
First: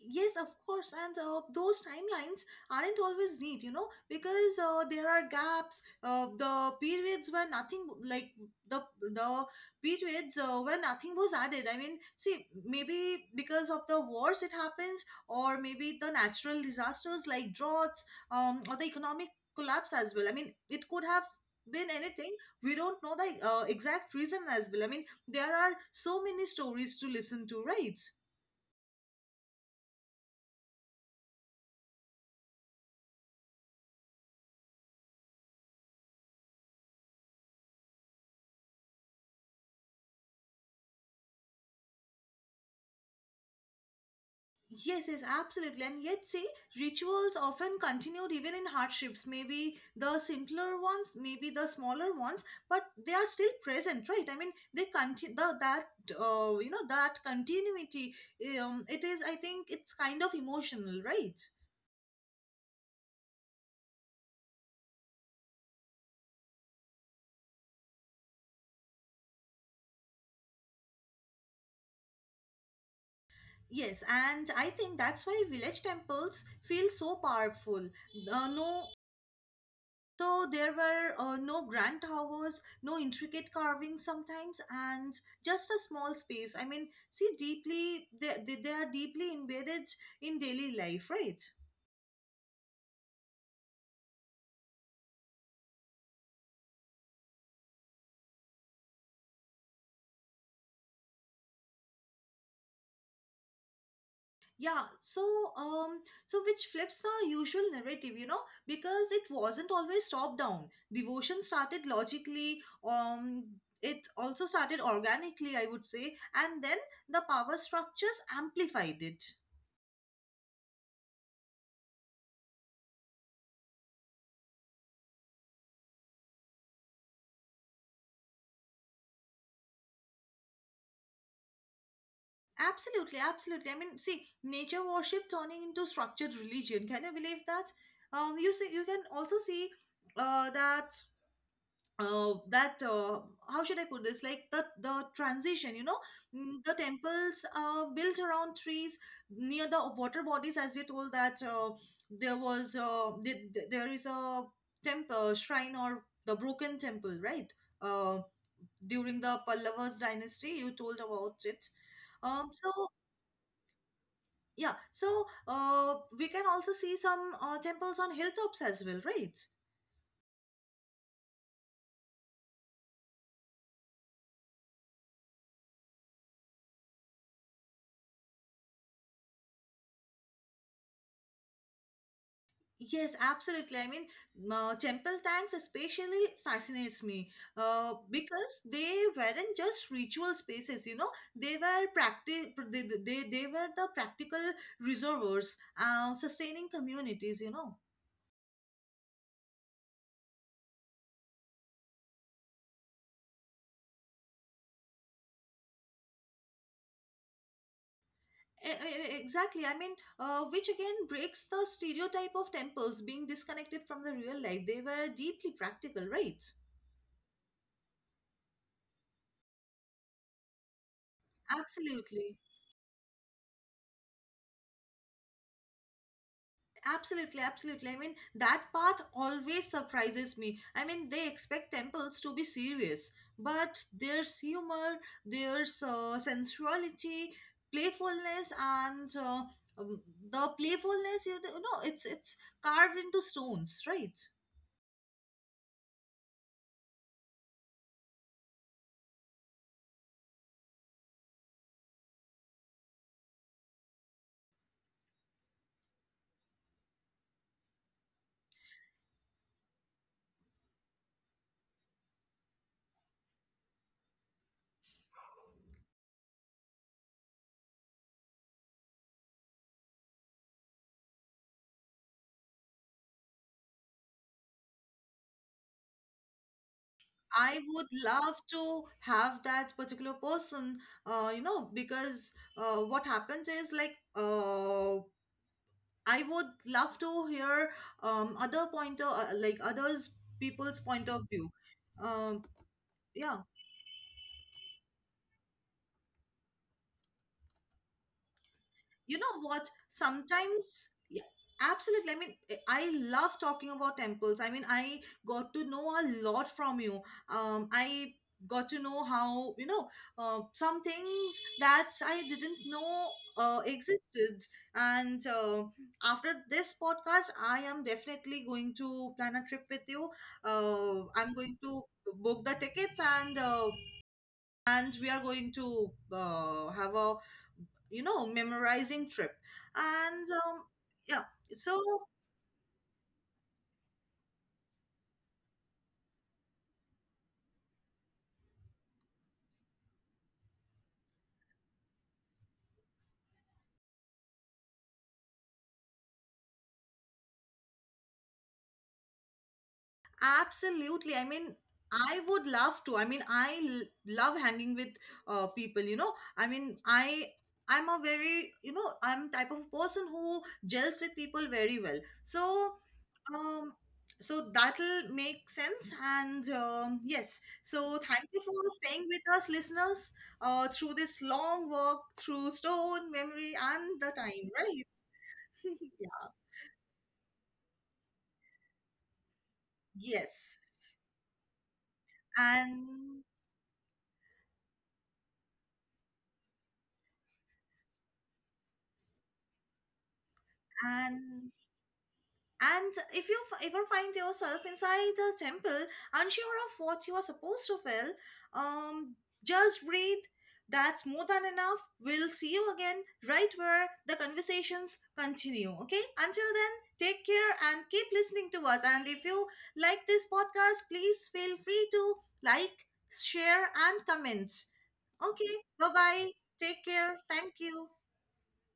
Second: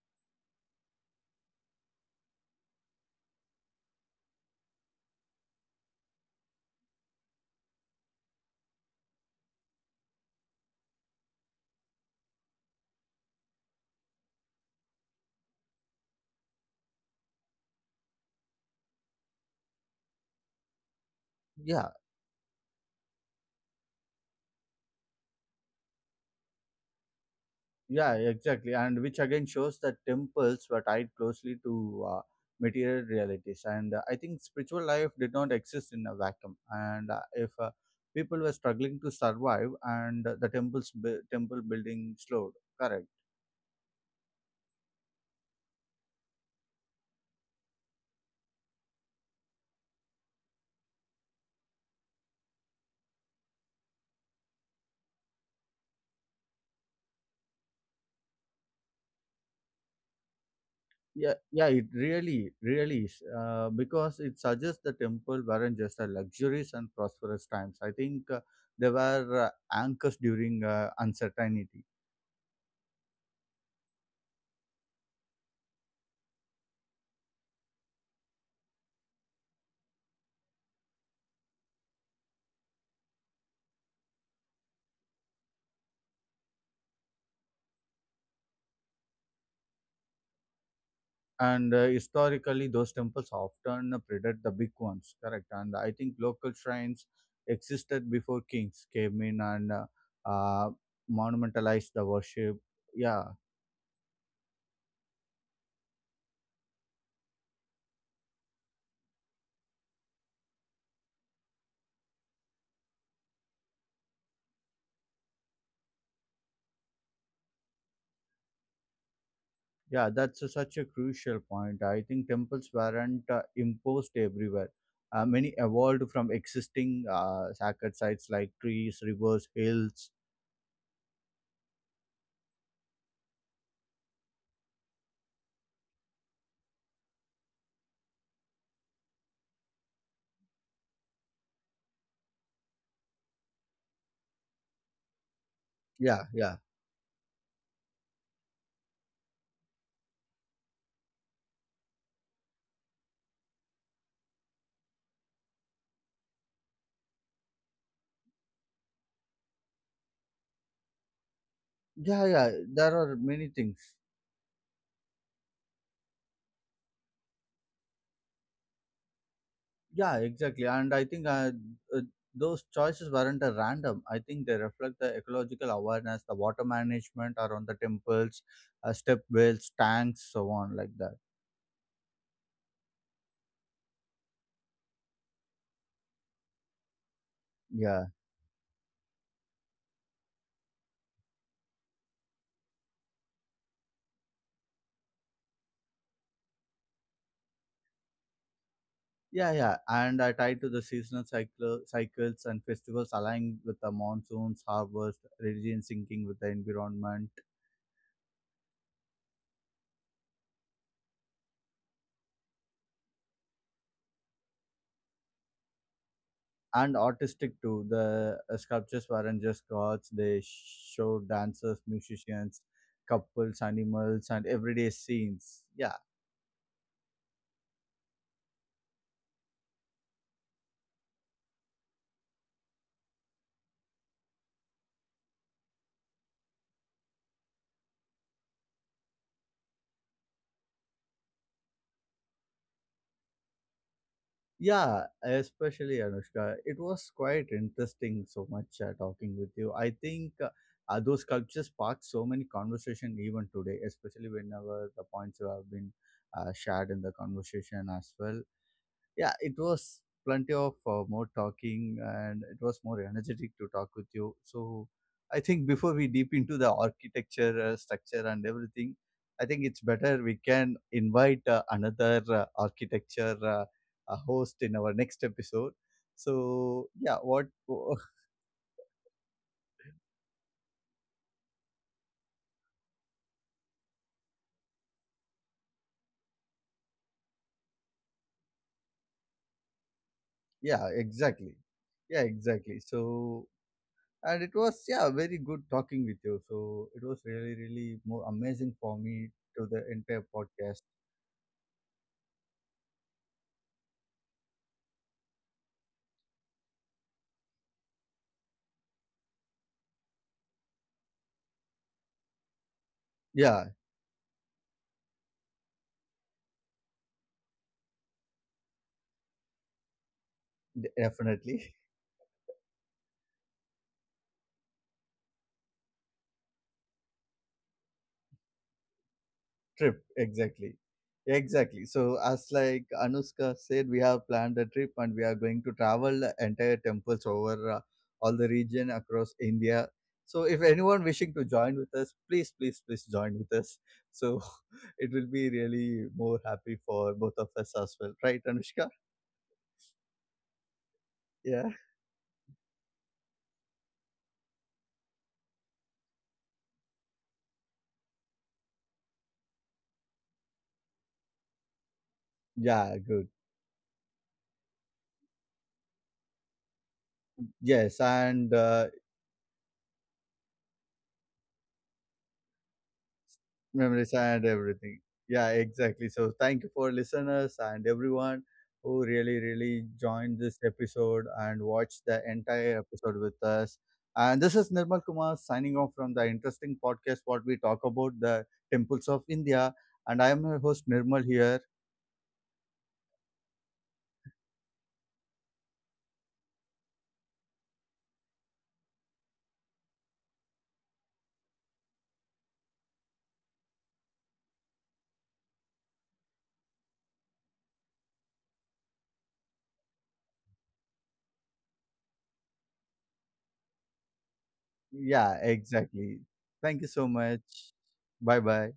Speaker 2: Yes, of course, and those timelines aren't always neat, you know, because there are gaps. The periods where nothing like the periods where nothing was added. I mean, see, maybe because of the wars it happens, or maybe the natural disasters like droughts, or the economic collapse as well. I mean, it could have
Speaker 1: Yeah,
Speaker 2: been anything. We don't know the exact reason as well. I mean, there are so many stories to listen to, right?
Speaker 1: yeah, exactly. And which again shows that temples were tied closely to material realities. And I think spiritual life did not exist in a vacuum. And if people were struggling to survive, and temple building slowed, correct.
Speaker 2: Yes, yes, absolutely. And yet, see, rituals often continued even in hardships. Maybe the simpler ones, maybe the smaller ones, but they are still present, right? I mean, they continue that you know, that continuity. It is, I think, it's kind of emotional,
Speaker 1: Yeah,
Speaker 2: right?
Speaker 1: yeah, it really, really is, because it suggests the temple weren't just a luxurious and prosperous times. I think they were anchors during uncertainty.
Speaker 2: Yes, and I think that's why village temples feel so powerful. No, so there were no grand towers, no intricate carvings sometimes, and just a small space. I mean, see, deeply they, they are deeply embedded in daily life, right?
Speaker 1: And historically, those temples often predate the big ones, correct? And I think local shrines existed before kings came in and uh, monumentalized the worship. Yeah,
Speaker 2: Yeah, so um which flips the usual narrative, you know, because it wasn't always top down. Devotion started logically, um, it also started organically, I would say, and then the power structures amplified it.
Speaker 1: yeah, such a crucial point. I think temples weren't imposed everywhere. Many evolved from existing sacred sites like trees, rivers, hills.
Speaker 2: Absolutely, absolutely. I mean, see, nature worship turning into structured religion. Can you believe that? You see, you can also see that that how should I put this? Like, the transition, you know,
Speaker 1: Yeah, yeah,
Speaker 2: The temples built around trees near the water bodies, as you told, that there was th- th- there is a temple shrine or the broken temple, right? Uh, During the Pallavas dynasty, you told about it.
Speaker 1: yeah, yeah.
Speaker 2: So
Speaker 1: There are many things.
Speaker 2: yeah, so we can also see some temples on hilltops as well, right?
Speaker 1: Yeah, exactly. And I think uh, those choices weren't random. I think they reflect the ecological awareness, the water management around the temples, step wells, tanks, so on, like that.
Speaker 2: Yes, absolutely. I mean, temple tanks especially fascinates me
Speaker 1: Yeah.
Speaker 2: because they weren't just ritual spaces, you know, they were they were the practical reservoirs, sustaining communities, you know.
Speaker 1: Yeah, yeah, and I tied to the cycles and festivals aligned with the monsoons, harvest, religion syncing with the environment,
Speaker 2: Exactly. I mean, which again breaks the stereotype of temples being disconnected from the real life. They were deeply practical, right?
Speaker 1: and artistic too. The sculptures weren't just gods; they showed dancers,
Speaker 2: Absolutely.
Speaker 1: musicians, couples, animals, and everyday scenes. Yeah.
Speaker 2: Absolutely, absolutely. I mean, that part always surprises me. I mean, they expect temples to be serious, but there's humor, there's sensuality, playfulness, and um, the playfulness. You know, it's carved into stones, right?
Speaker 1: Yeah, especially Anushka. It was quite interesting so much talking with you. I think those sculptures spark so many conversation even today, especially whenever the points have been shared in the conversation as well. Yeah, it was plenty of more talking, and it was more energetic to talk with you. So I think before we deep into the architecture, structure and everything, I think it's better we can invite another architecture host in our next episode. So yeah, what?
Speaker 2: I would love to have that particular person, you know, because what happens is like I would love to hear other pointer, like others people's
Speaker 1: Yeah,
Speaker 2: point of view.
Speaker 1: exactly. Yeah,
Speaker 2: Um,
Speaker 1: exactly.
Speaker 2: yeah.
Speaker 1: So and it was yeah very good talking with you. So it was really really more amazing for
Speaker 2: You
Speaker 1: me
Speaker 2: know
Speaker 1: to
Speaker 2: what?
Speaker 1: the entire podcast.
Speaker 2: Sometimes, yeah, absolutely. I mean, I love talking about temples. I mean, I got to know a lot from you. I got to know how, you know, some things that I didn't know
Speaker 1: Yeah.
Speaker 2: existed. And after this podcast, I am definitely going to plan a trip with you.
Speaker 1: D-
Speaker 2: I'm going
Speaker 1: Definitely.
Speaker 2: to book the tickets and and we are going to have a, you know, memorizing trip
Speaker 1: Trip,
Speaker 2: and
Speaker 1: exactly.
Speaker 2: yeah,
Speaker 1: Exactly.
Speaker 2: so
Speaker 1: So, as like Anuska said, we have planned a trip, and we are going to travel the entire temples over all the region across India. So, if anyone wishing to join with us, please, please, please join with us. So, it will be really more happy for both of us as well, right, Anushka?
Speaker 2: absolutely.
Speaker 1: Yeah.
Speaker 2: I would love to. I mean, love hanging with people, you know. I'm a very, you know, I'm type of person who gels with people very well, so
Speaker 1: Yeah, good.
Speaker 2: um, so that'll make sense. And yes, so
Speaker 1: Yes,
Speaker 2: thank you
Speaker 1: and
Speaker 2: for staying with us, listeners, through this long walk through stone, memory, and
Speaker 1: memories
Speaker 2: the
Speaker 1: and
Speaker 2: time,
Speaker 1: everything.
Speaker 2: right?
Speaker 1: Yeah, exactly. So
Speaker 2: Yeah.
Speaker 1: thank you for listeners and everyone who really, really joined this
Speaker 2: Yes.
Speaker 1: episode and watched the entire episode
Speaker 2: And
Speaker 1: with us. And this is Nirmal Kumar signing off from the interesting podcast what we talk about the temples of India. And I am your host Nirmal
Speaker 2: and
Speaker 1: here.
Speaker 2: And if you ever find yourself inside the temple, unsure of what you are supposed to feel, um, just breathe. That's more than enough. We'll see you again right where the conversations continue. Okay? Until then, take care and keep listening to us. And if you like this podcast, please feel free to like, share, and comment.
Speaker 1: Yeah,
Speaker 2: Okay? Bye
Speaker 1: exactly.
Speaker 2: bye.
Speaker 1: Thank
Speaker 2: Take
Speaker 1: you so
Speaker 2: care.
Speaker 1: much.
Speaker 2: Thank you.
Speaker 1: Bye bye.